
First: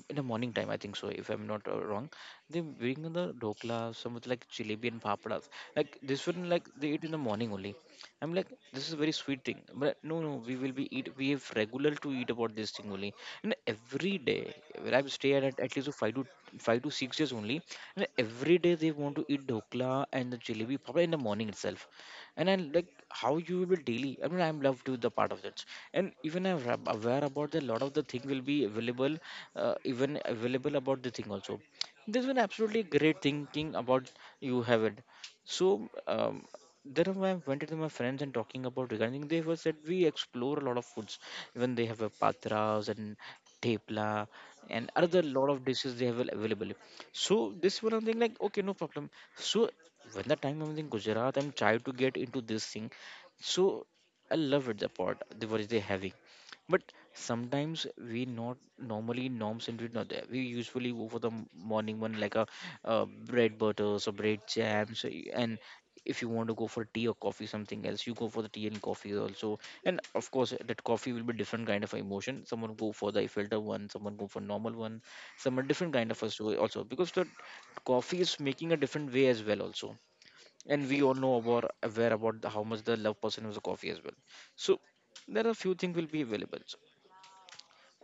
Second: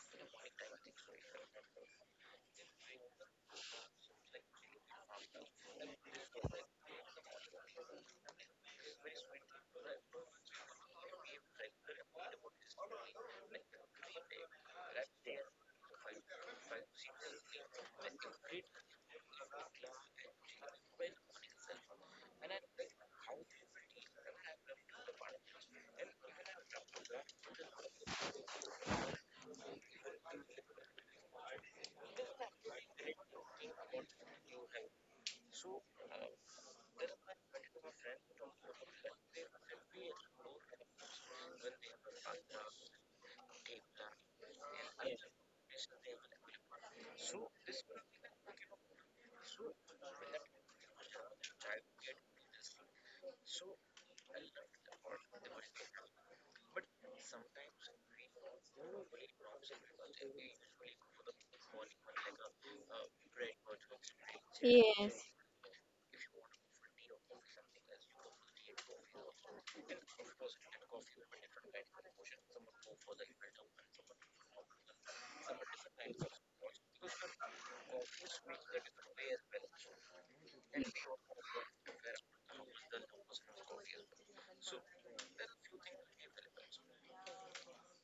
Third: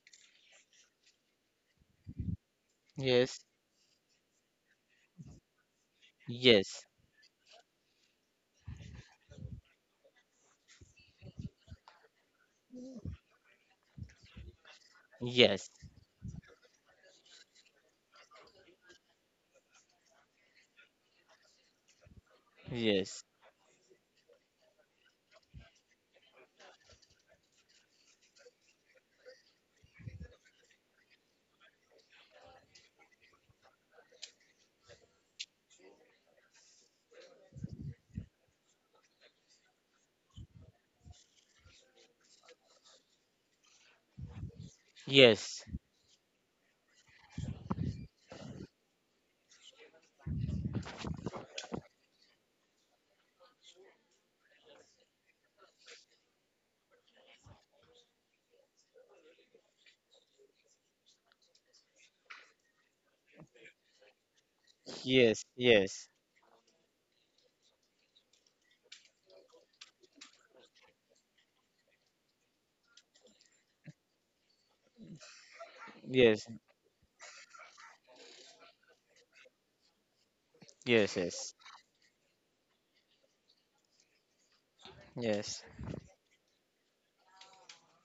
In the morning time, I think so, if I'm not wrong. They bring the Yes, dokla, some with like jalebi and papadas. Like this one, like yes, they eat in the morning only. I'm like, this is a very sweet thing. But no, no, we will be eat. We have regular to eat about this thing only. And every day, where I stay at yes, at least five to six years only. And every day they want to eat dhokla and the jalebi probably in the morning itself. And I'm like, yes, how you will be daily? I mean, I'm love to the part of that. And even I'm aware about that. Lot of the thing will be available, even available about the thing also. This is an absolutely great thinking about you have it. So there are- I went to my friends and talking about regarding they were said we explore a lot of foods, even they have a patras and tepla and other lot of yes, dishes they have available. So this one I'm thinking like okay, no problem. So when the time I'm in Gujarat, I'm trying to get into this thing. So I love it the part the what is they having, but sometimes we not normally norms and we not there. We usually go for the morning one like a bread butters or bread jams, yes. yes, and yes, if you want to go for tea or coffee something else, you go for the tea and coffee also. And of course that coffee will be different kind of emotion. Someone go for the filter one, someone go for normal one, someone different kind of a yes, so also, because the coffee is making a different way as well also. And we all yes, know yes, about aware about the, how much the love person is a coffee as well. So there are yes. few things will be available. So,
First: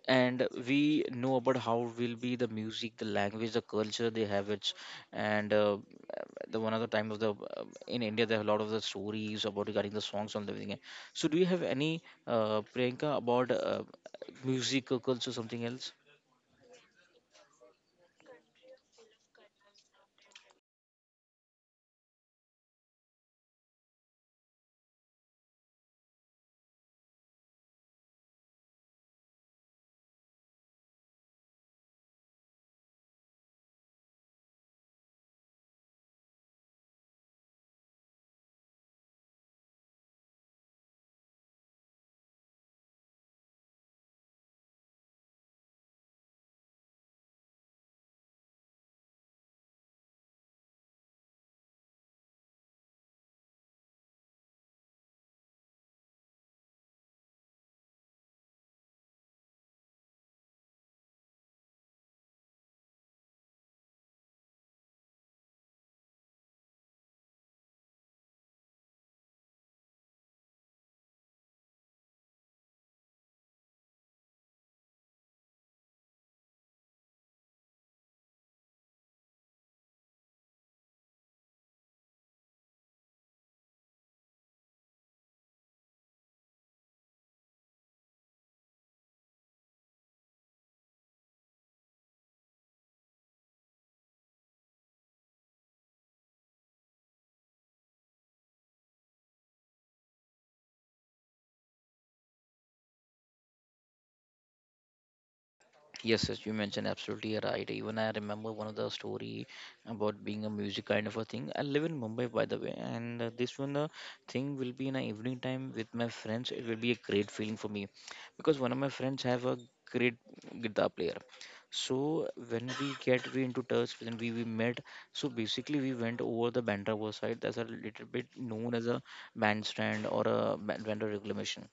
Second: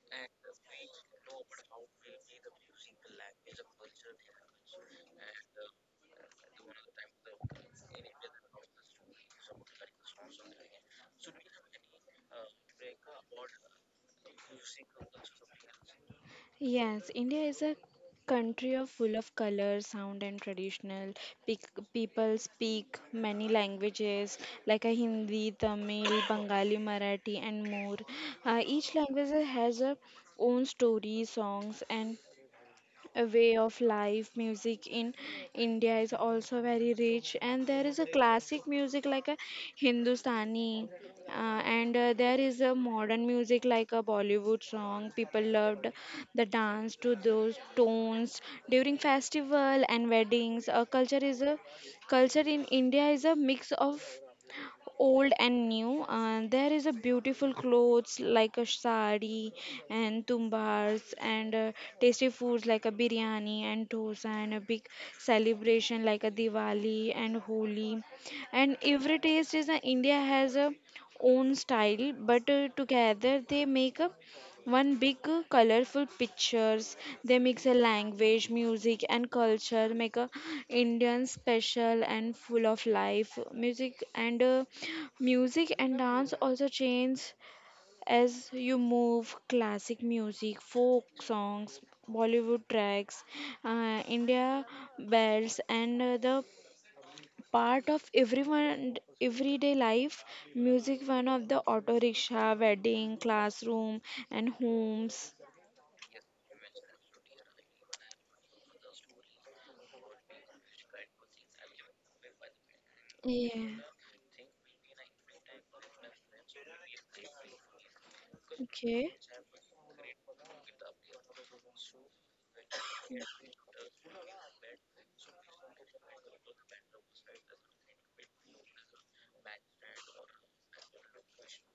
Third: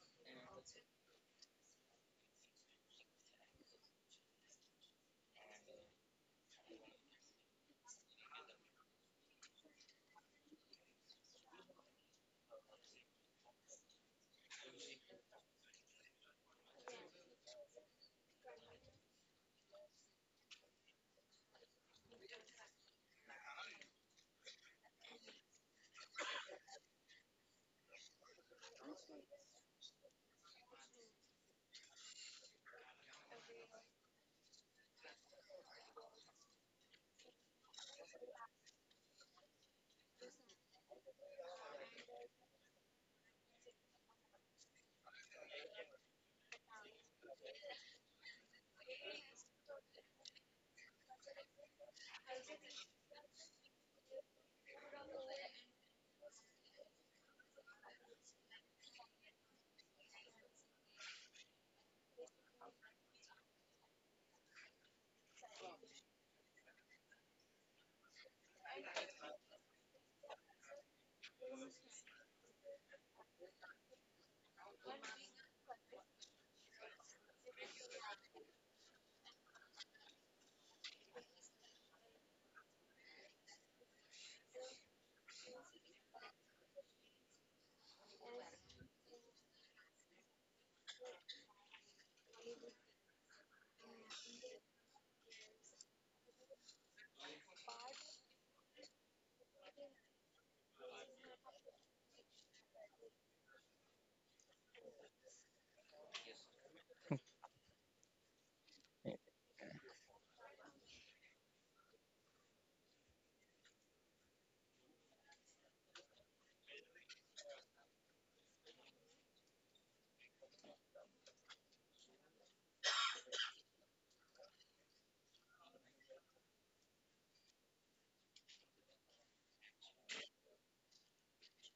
and we know about how will be the music, the language, the culture they have it. And the one of the time of the in india there are a lot of the stories about regarding the songs and everything. So do you have any priyanka about music or culture something else? Yes, India is a country of full of color, sound, and traditional. Pic- People speak many languages like a Hindi, Tamil, Bengali, Marathi, and more. Each language has a own story, songs, and a way of life. Music in India is also very rich, and there is a classic music like a Hindustani, and there is a modern music like a Bollywood song. People loved the dance to those tones during festival and weddings. A culture in India is a mix of old and new. There is a beautiful clothes like a sari and tumbars and tasty foods like a biryani and dosa and a big celebration like a Diwali and Holi. And every taste is, India has a own style, but together they make a one big colorful pictures. They mix a language, music and culture, make a Indian special and full of life. Music and dance also change as you move. Classic music, folk songs, Bollywood tracks, India bells and the part of everyone everyday life. Music one of the auto rickshaw, wedding, classroom and homes. Yes, yes, you mentioned absolutely right. Even I remember one of the story about being a music kind of a thing. I live in Mumbai, by the way, and this one Yeah. Thing will be in the evening time with my friends. It will be a great feeling for me because one of my Okay. friends have a great guitar player. So when we get we into touch, when we met, so basically we went over the Bandra Works side. That's a little bit known as a bandstand or a Bandra reclamation.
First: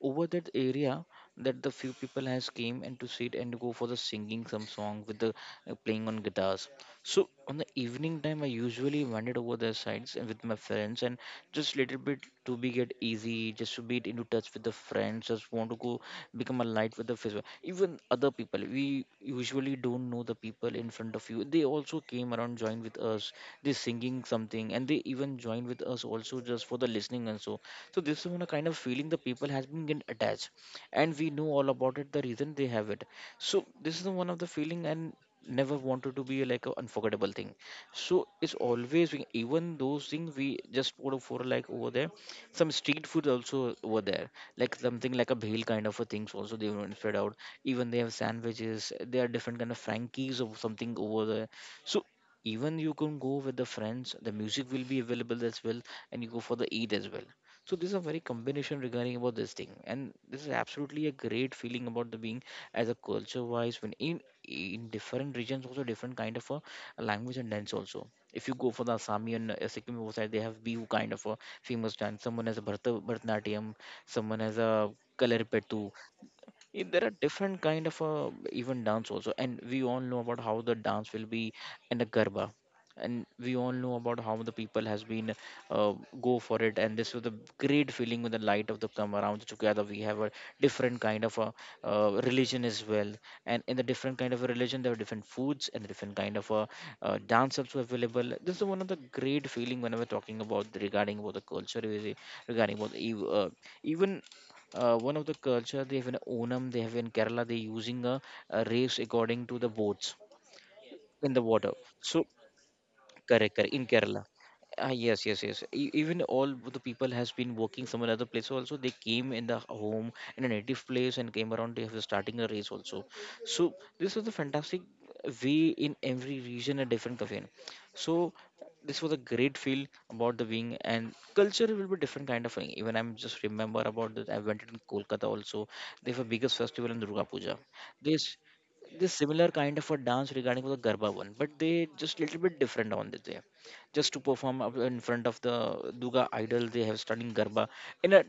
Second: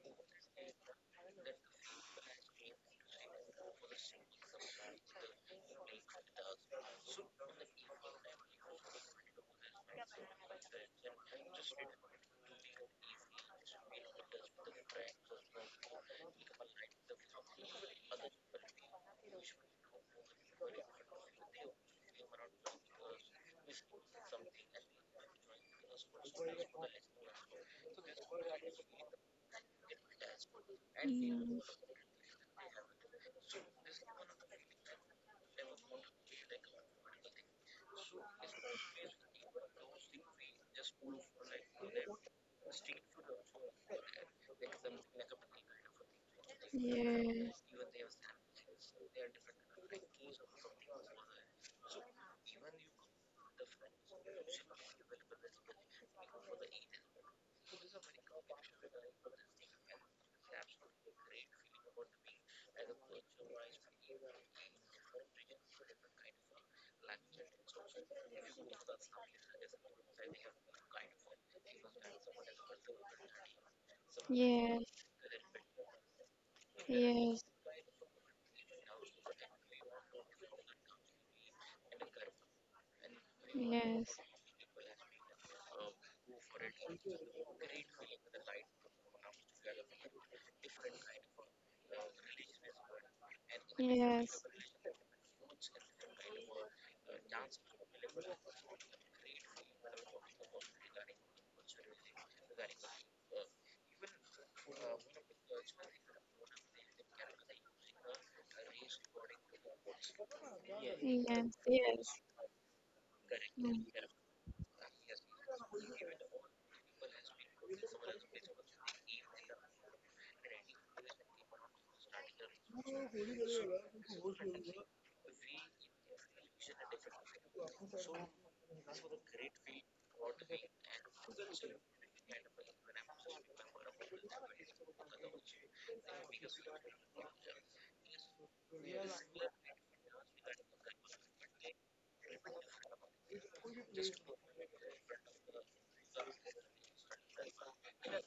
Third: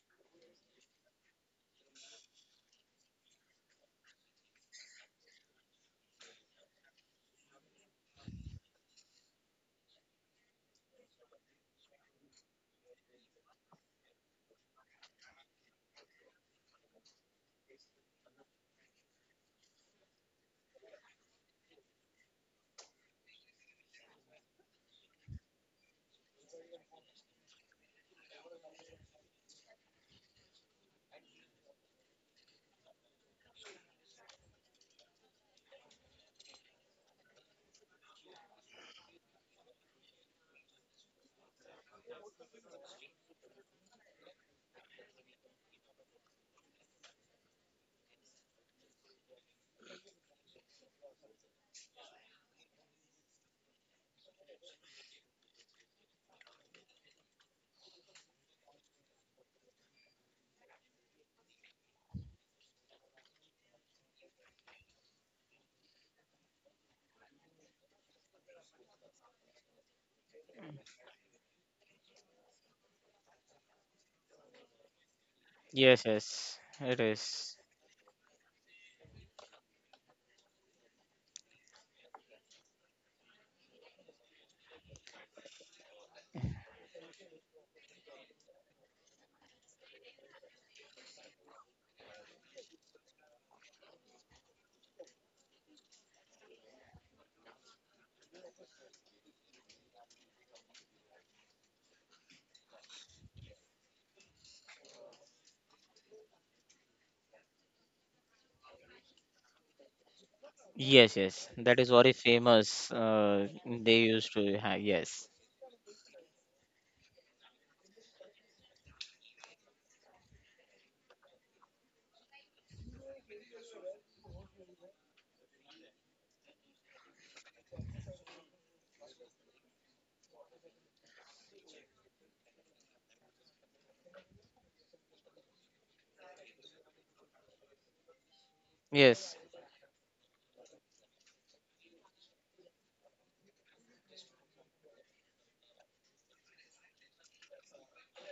Over that area, that the few people has came and to sit and go for the singing some song with the playing on guitars. So on the evening time I usually wandered over their sides and with my friends, and just little bit to be get easy, just to be into touch with the friends, just want to go become a light with the face. Even other people we usually don't know, the people in front of you they also came around joined with us, they singing something and they even joined with us also just for the listening and so. So this is one kind of feeling the people has been get attached, and we know Mm. all about it the reason they have it. So this is the one of the feeling and never wanted to be like an unforgettable thing. So it's always even those things we just put for like over there, some street food also over there, like something like a bhel kind of a things also they want spread out. Yes. Even they have sandwiches, they are different kind of frankies or something over there. So even you can go with the friends, the music will be available as well, and you go for the eat as well. So this is a very combination regarding about this thing, and this is absolutely a great feeling about the being as a culture wise. When in different regions also, different kind of a language and dance also. If you go for the Assami and Sikkim side they have Bihu kind of a famous dance, someone has a Bharata, Bharatanatyam, someone has a Yes. Kalaripettu. Yes, yes, If it there are Yes. is. different kind of even dance also, and we all know about how the dance will be in the garba, and we all know Yes. about how the people has been uh, go for it. And this was the great feeling with the light of the come around together. We have a different kind of a religion as well, and in the different kind of Yes. a religion there are different foods and different kind of a dance also available. This is one of the great feeling whenever talking about regarding about the culture, regarding about the ev- even one of the culture they have in Onam, they have in Kerala, they using a race according to the boats Yes, in the yes, Yes. water. that is very Yes. So famous. Correct, correct, Mm. in They kerala. used to have. Ah yes, Yes, yes, yes. Even all the people has been working some another place also. They came in the home in a native place and came around. They have starting the race also. So this was a fantastic way in every region a different cafe. No? So this was a great feel about the wing, and culture will be different kind of thing. Even I'm just remember about that. I went in Kolkata also. They have a biggest festival in Durga Puja. This this yes, similar kind of a dance regarding the Garba one, but they just little bit different on it there. Just to perform up in front of the Duga idol, they have stunning Garba in a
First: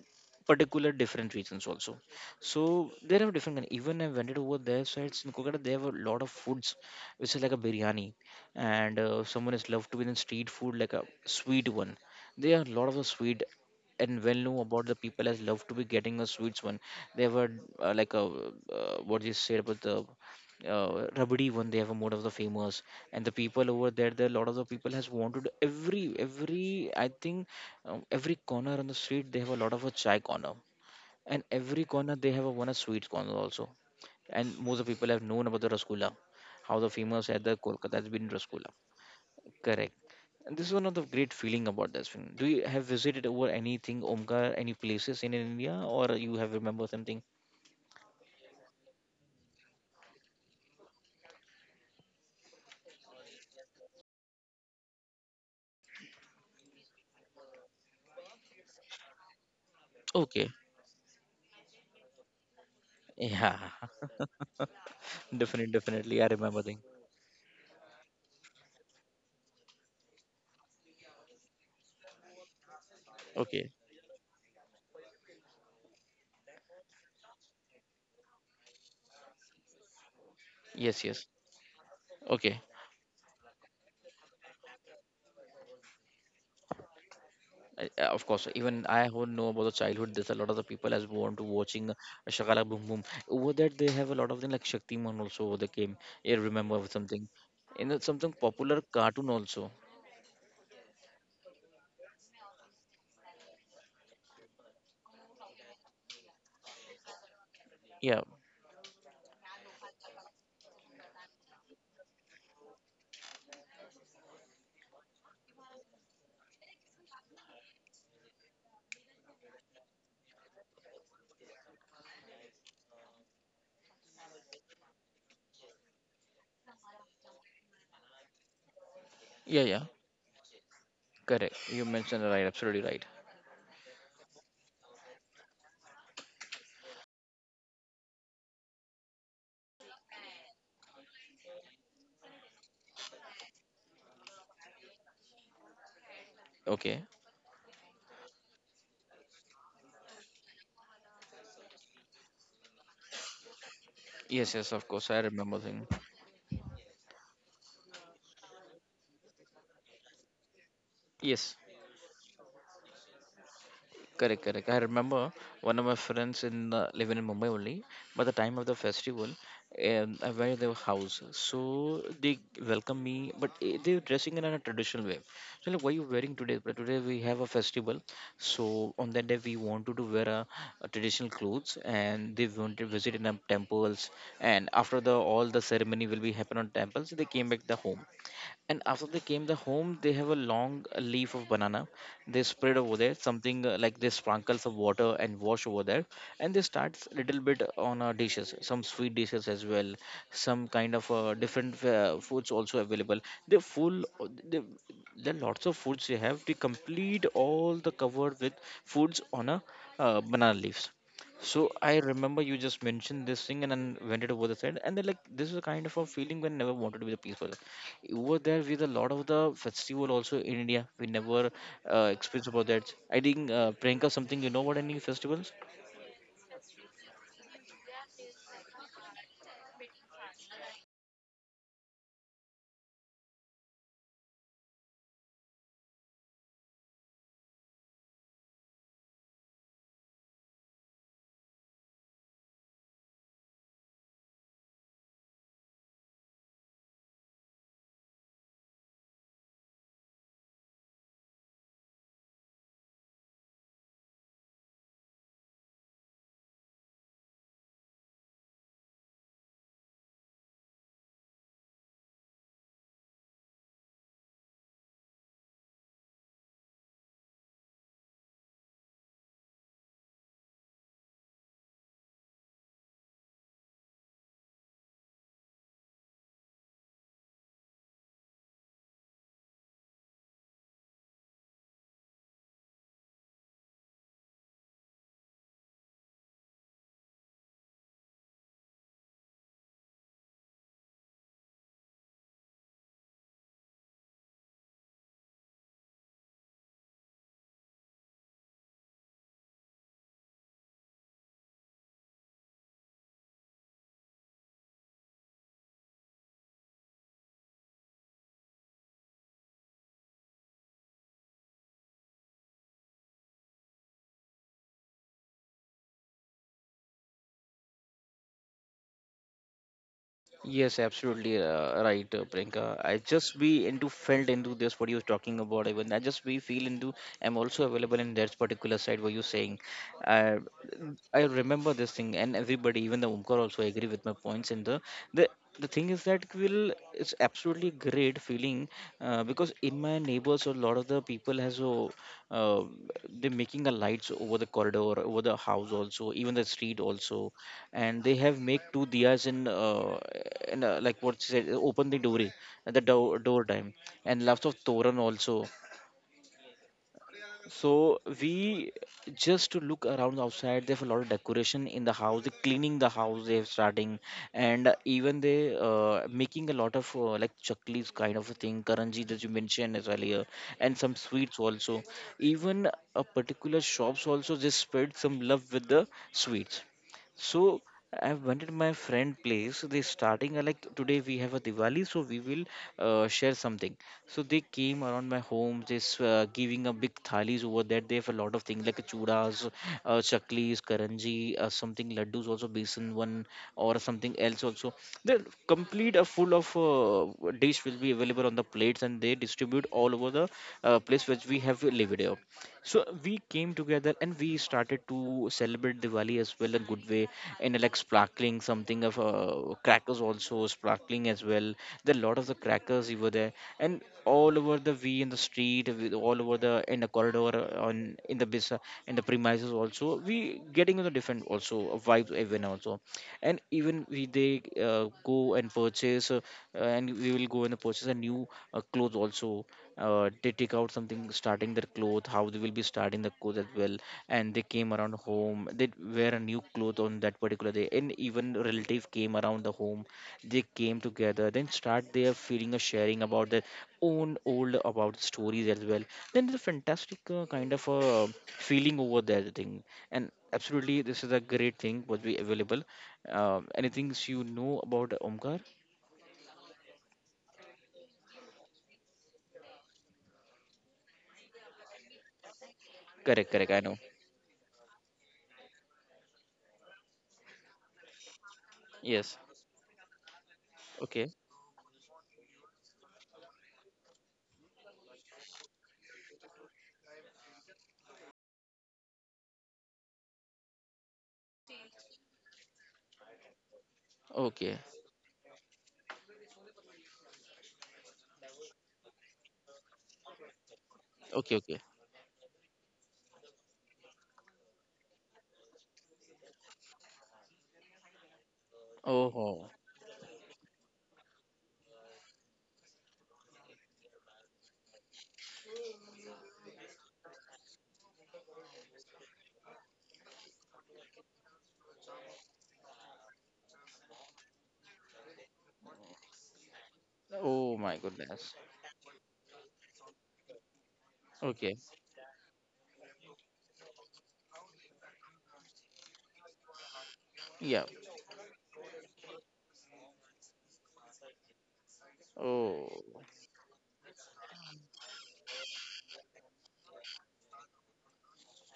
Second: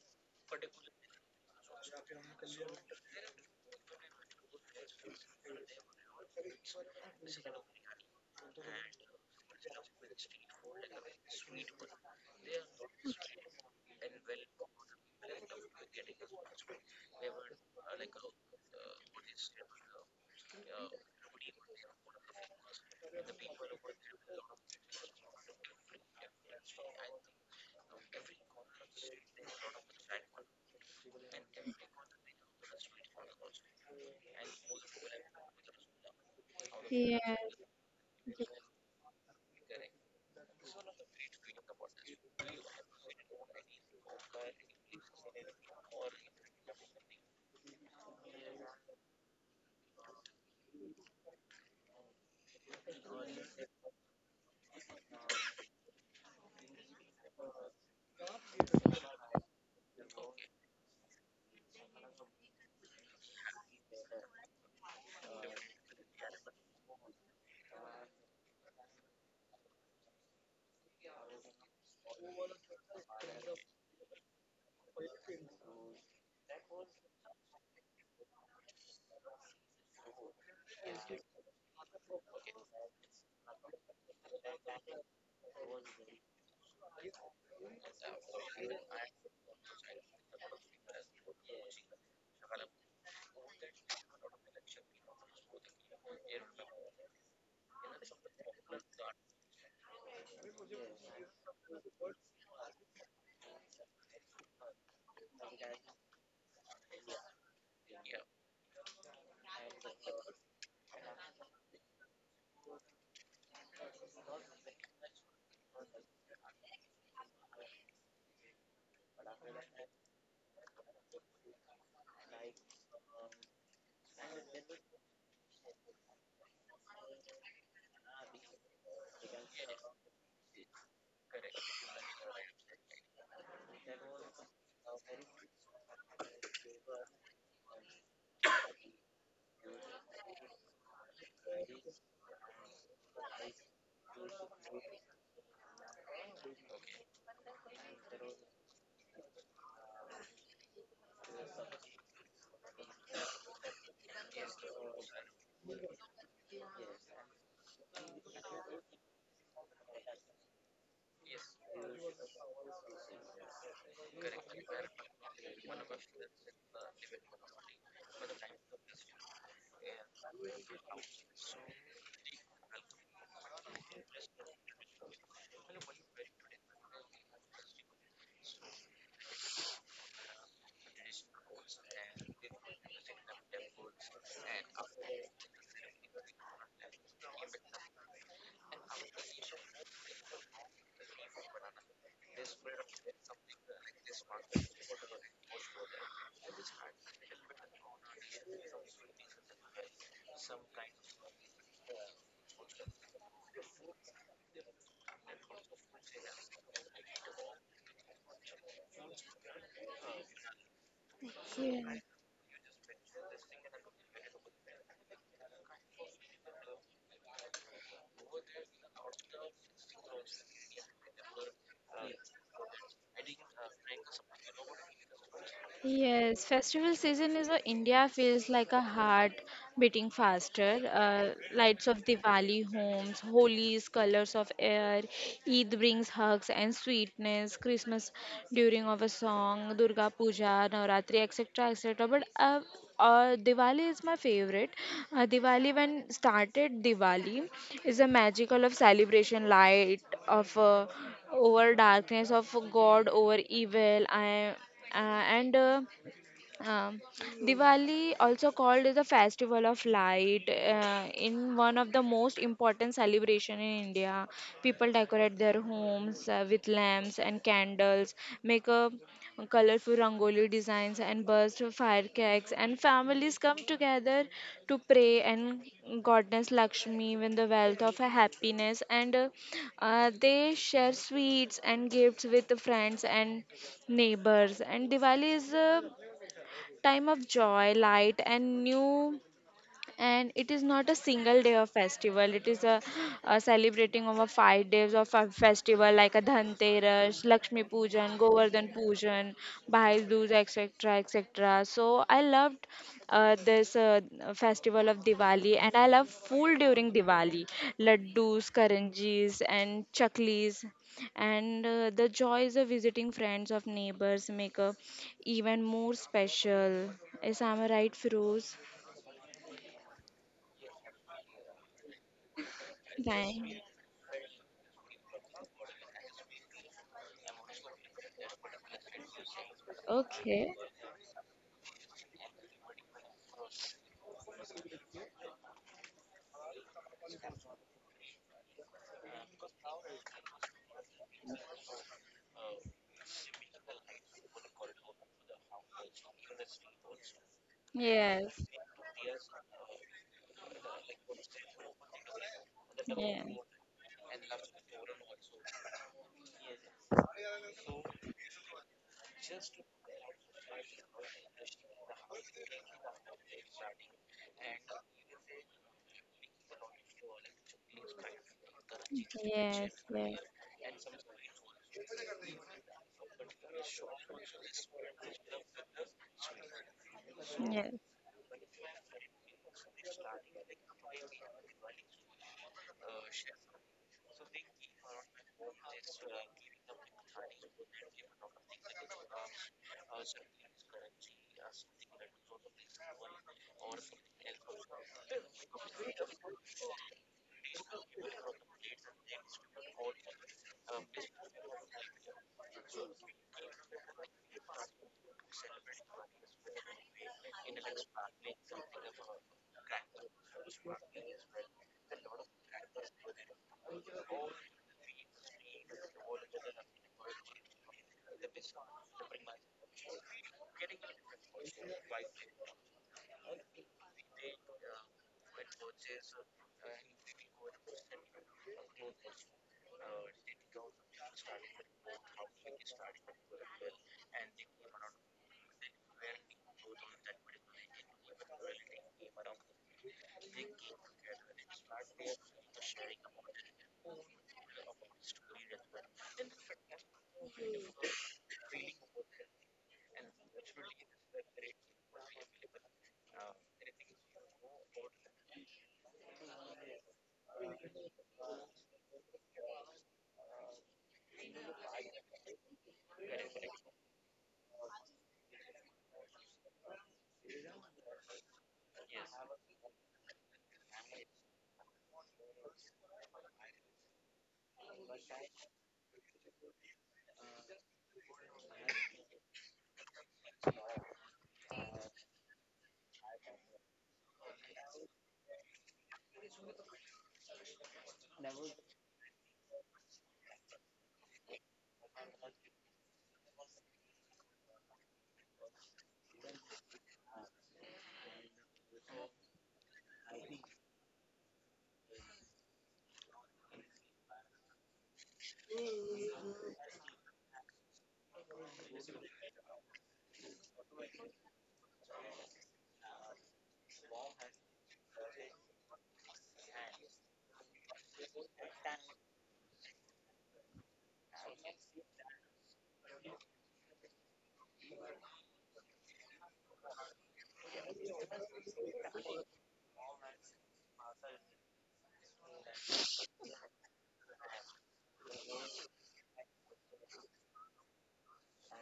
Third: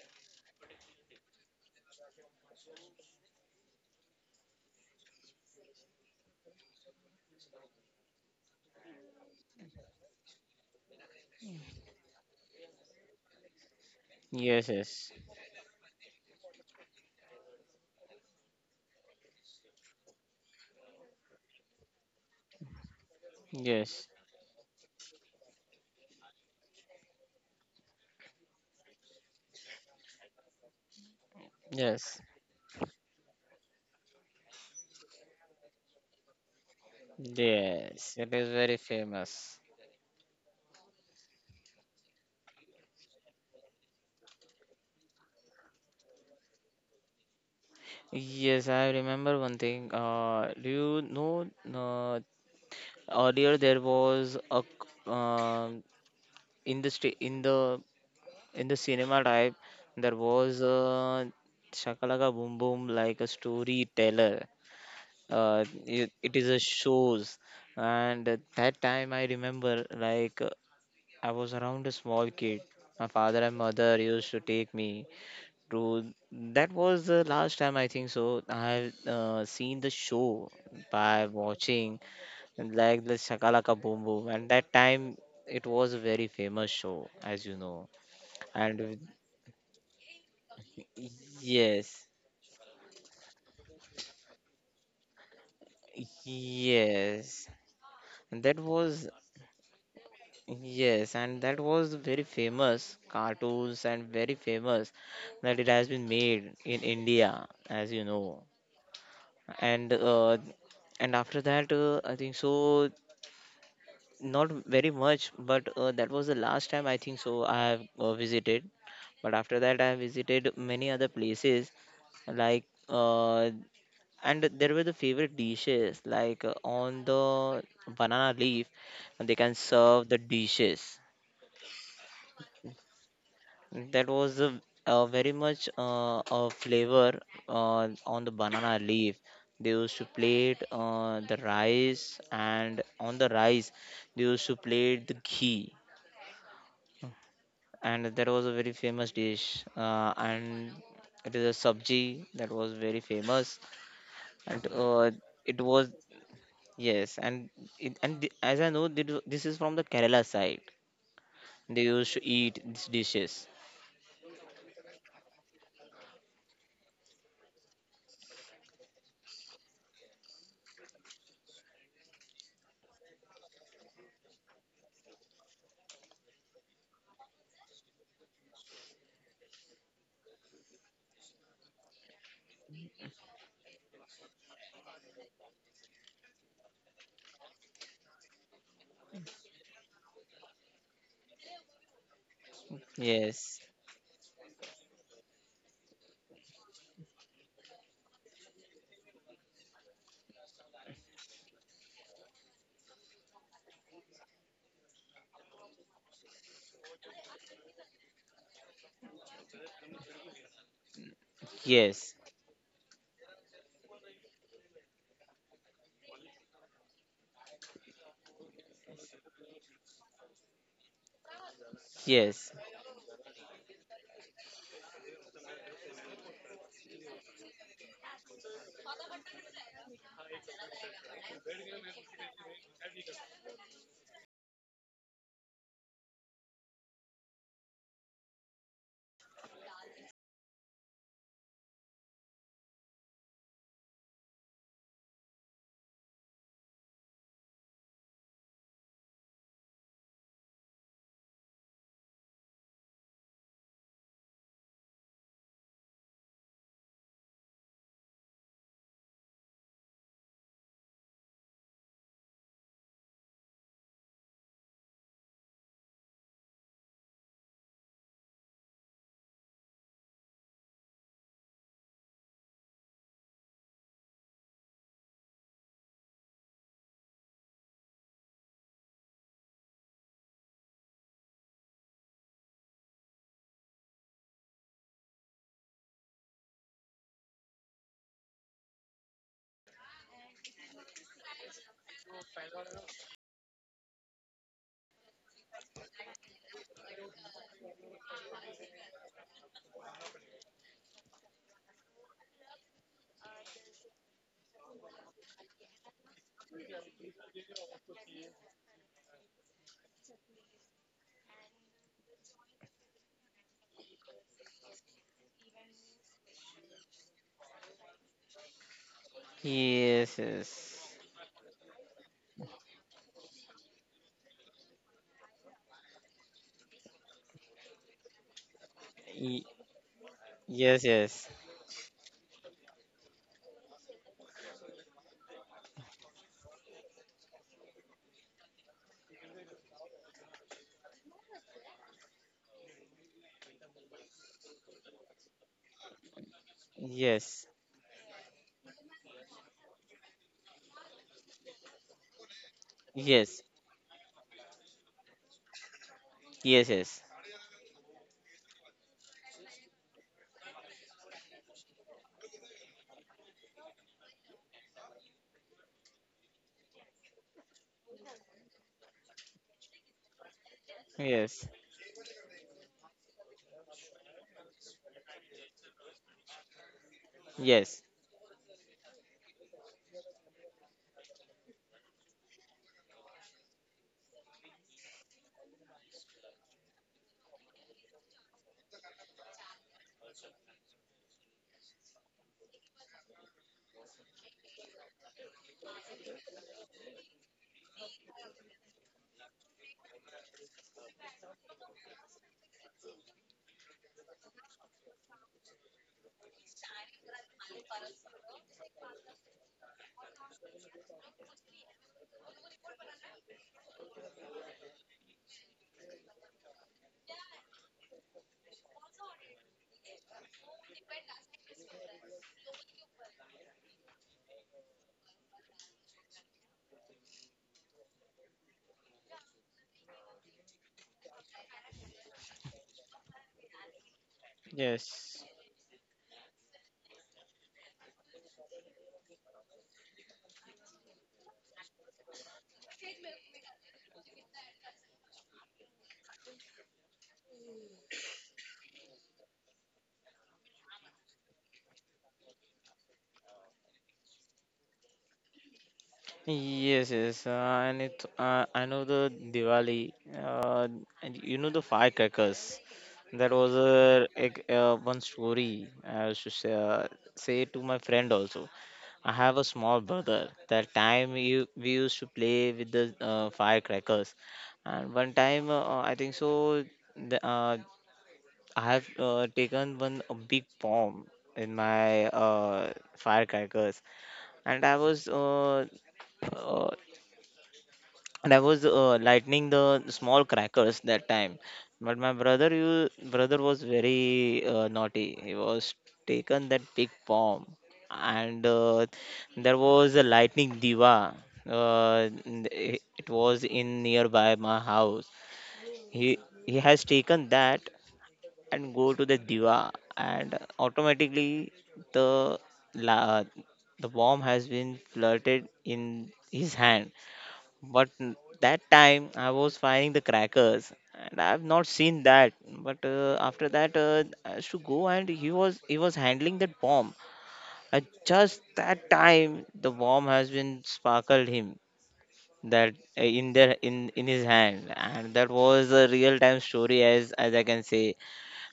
particular different regions also. So there are different kind. Even I went it over their sides in Kolkata, they have a lot of foods, which is like a biryani, and someone is loved to be in street food like a sweet one. They are a lot of the sweet, and well know yes, about the yes, people as love to be getting a sweets one. They have a like a what you said about the Rabdi one, they have a mode of the famous. And the people over yes, there, there a lot of the people has wanted every I think every corner on the street they have a lot of a chai corner, and every corner yes. they have a one a sweet corner also. And most of the people have known about the rasgulla, how the famous at Yes. the Kolkata has Yes, been it is rasgulla. very famous. Correct. And this is one of the great feeling about this thing. Do you have visited over anything Omkar any places in India or you have remember something? Yes, I remember one thing. Do you know, uh, earlier there was a in the sta- in the in the cinema type there Okay. was a Shakalaka Boom Boom, like a Yeah. storyteller. Uh, Definitely, it, definitely, I it is a remember thing. shows. And at that time I remember, like, I was around a small kid. My father and Okay. mother used to take me. True. That was the last time, I think so. I have seen the show Yes, yes. by watching Okay. like the Shakalaka Boom Boom, and that time it was a very famous show, as you know. Of course, even And I who with- know about the childhood, there's a lot of the people as born to watching yes, Shakala Boom Boom. Over that, they have a lot of things like Shaktiman also over the game. I remember something. yes. In the- something And that popular was, cartoon also. yes, and that was very famous cartoons, and very famous that it has been made in India, as you Yeah, know. And uh, and after that, I think so. Not very much, but that was the last time, I think so, I have visited. But after that, I have visited many other places, like, uh, and there were the favorite dishes, like, on the banana leaf, and they can yeah, yeah. serve the dishes. Correct. You mentioned right. Absolutely right. That was a, very much a flavor on the banana leaf. They used to plate the rice, and on the rice they used to plate the ghee. Okay. And there was a very famous dish, and it is a sabji. That was very famous. Yes, yes. And Of course, I remember it thing. was. Yes. And as I know that this is from the Kerala side, Yes. they used to eat these dishes. Correct, correct. I remember one of my friends in living in Mumbai only. By the time of the festival, I went to their house, so they welcomed me, but they were dressing in a traditional way. So like, why you wearing today? But today we have a festival, so on that day we wanted to wear a traditional clothes, and they wanted to visit in a temples. And after the all the ceremony will be happen on temples, they came back the home and after they came the home they have a long leaf of banana. They spread over there something Yes, like they sprinkle some water and wash over there, and they start little bit on dishes, some sweet dishes as well, some kind of different foods also available. They full, they, there are lots of foods they have to complete all the cover with foods on a banana leaves. So Yes, I yes, remember you just mentioned this thing and then went it over the side and then like this is a kind of a feeling when never wanted to be the peaceful over there with a lot of the festival also in India. We never experienced yes, about that. I think Priyanka, something you know about any festivals? Yes, festival season is a India feels like a heart beating faster. Lights of Diwali homes, Holi's colors of air, Eid brings hugs and sweetness, Christmas during of a song, Durga Puja, Navratri, etc., etc. But Diwali is my favorite. Diwali when started, Diwali is a magical of celebration, light of over darkness, of God over evil. I and um, Diwali, also called the festival of light, in one of the most important celebration in India. People decorate their homes with lamps and candles, make a colorful rangoli designs and burst firecrackers, and families come together to pray and goddess Lakshmi with the wealth of happiness, and they share sweets and gifts with friends and neighbors. And Diwali is time of joy, light, and new. And it is not a single day of festival. It is a celebrating over 5 days of a festival like a dhanteras, lakshmi pujan, govardhan pujan, bhai dooj, etc., etc. So I loved this festival of Diwali, and I love food during Diwali: laddus, karanjis and chaklis. And the joys of visiting friends of neighbors make a even more special. Is am I right, feroz yes, Yes, yes. absolutely right, Priyanka. I just Thank. be into felt into this what you're talking about. Even I just be feel into. I'm also available in that particular side where you're Ye- saying. Uh, Okay. yes, I yes, remember this thing, and everybody, even the Omkar also agree with my points in the the thing is that will it's absolutely great feeling, because in my neighbors a lot of the people has uh, they're making a lights over the corridor over the house also, even the street also, yes, and they Yes, have make two diyas in like what she said, open the door at the door, yes. door yes, time, and lots of toran also. yes, So we just to look around outside. They have a lot of decoration in the house. They cleaning the house. They're starting, and even they making a lot of like chaklis kind of a thing, karanji that you Yes. mentioned as Yes. earlier, and some sweets yes, yes, also. Even a particular shops also just spread some love with the sweets. So Yes. yes, I went to my friend place. They starting like today we have a Diwali, so we will share something. So they came around my home, just giving a big thalis over there. They have a lot of things like chudas, chaklis, karanji, something laddus also, besan one or something else also. The complete a full of dish will be available on the plates, and they distribute all over the place which we have lived. So we came together and we started to celebrate Diwali as well a good way, and like sparkling something of crackers also sparkling as well. There are a lot of the crackers were there, and all over the we in the street, with all over the in the corridor, on in the bis in the premises also. We getting the different also vibes even also, and even we they go and purchase, and we will go and purchase a new clothes also. They take out something starting their clothes how they will be starting the clothes as well, and they came around yes. home, they wear a new cloth on that particular day, and even relative came around the home. They came together then start their feeling or sharing about their own old about stories as well, then the fantastic kind of a feeling over that thing, and absolutely this is a great thing would be available. Anything you know about Omkar? Yes, yes, and it I know the Diwali, uh, and you know the firecrackers. Correct, That correct, was I know. a, one story I used to say, to my friend also. I Yes. have a small brother. That Okay. time we used to play with the firecrackers. And one time, I think so, the, I have taken one a big bomb in my firecrackers. Okay, And uh, I was lightening the small crackers that okay, time. okay. But my brother, you brother was very naughty. He was taken that big bomb. And Oh. there was a lightning diva. Uh, n- i- it was in nearby my house. He he has taken that and go to the diva, and automatically the la, the bomb has been flirted in his hand. Oh my But goodness. that time I was finding the crackers, and I've Okay. not seen that. But after that, I should go, and he was handling that bomb. Yeah. At just that time, the bomb has been sparkled him, Oh. that in there, in his hand. And that was a real time story, as I can say.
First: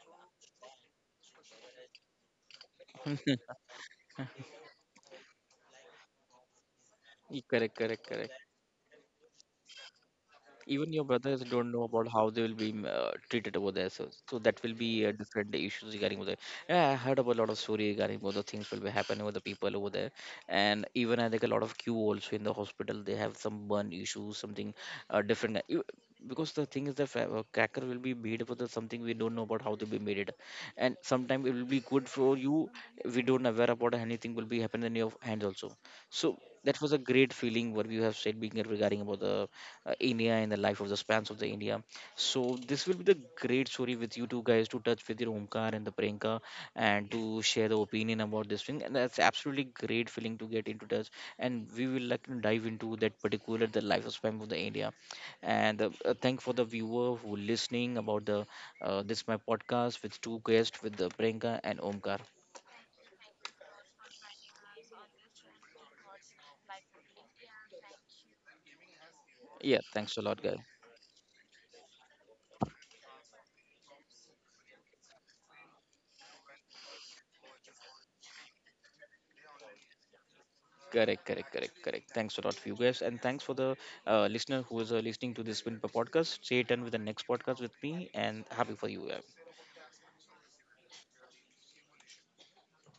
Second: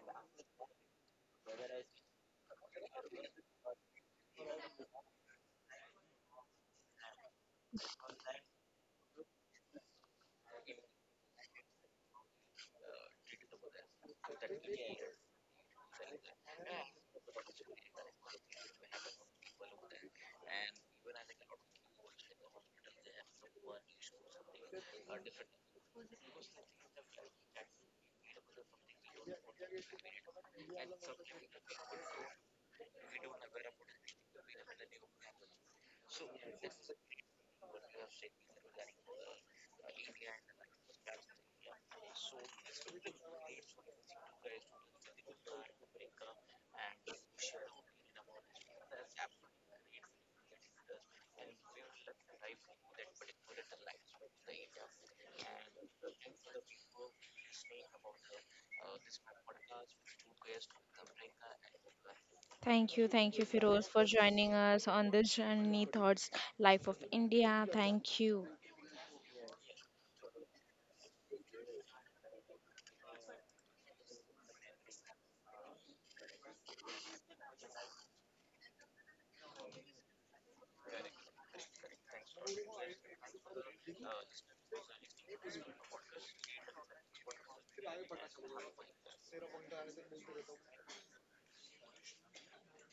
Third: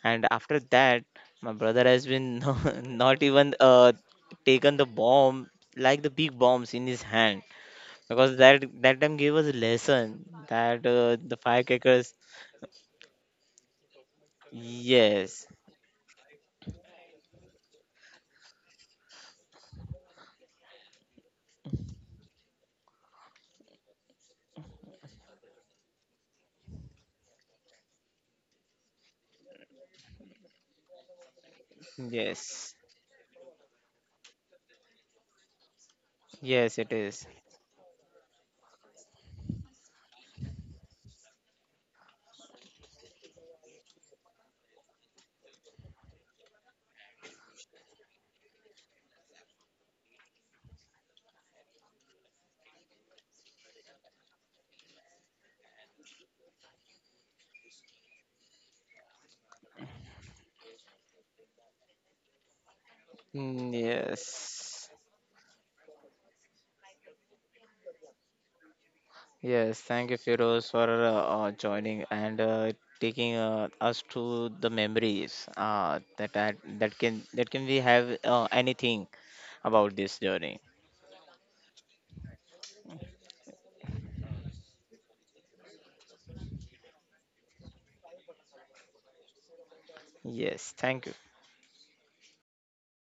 And after that, my brother has been not even taken the bomb like the big bombs in his hand, Correct, correct, correct. because that time gave us a lesson that Even your the brothers don't know about firecrackers. how they will be treated over there. So, so that will be Yes, different issues regarding over there. Yeah, I heard about a lot of story regarding what the things will be happening with the people over there, and even I think a lot of queue also in the hospital. They have some burn issues, something different. You- because the thing is, the cracker will be made for the something we don't know about how to be made it, and sometimes it will be good for you. yes, We don't aware about anything will be happening in your hand also. So yes, that it was a is. great feeling what you have said being regarding about the India and the life of the spans of the India. So this will be the great story with you two guys to touch with your Omkar and the Priyanka and to share the opinion about this thing. And that's absolutely great feeling to get into touch. And we will like to dive into that particular the life of span of the India. And thank for the viewer who listening about the this my podcast with two guests with the Priyanka and Omkar. Thank you, Mm. Firoz, for joining Yes, us on this journey, Thoughts, Life of India. Thank you. yes. Yeah, Thank you, thanks a lot, guys. Firoz, for joining, and taking us to the memories, that can we have anything about this journey. Correct, correct, correct, correct. Thanks a lot for you guys, and thanks for the listener who is listening to this Winpa podcast. Stay tuned with the next podcast with me, and happy for you. Guys. Yes, thank you.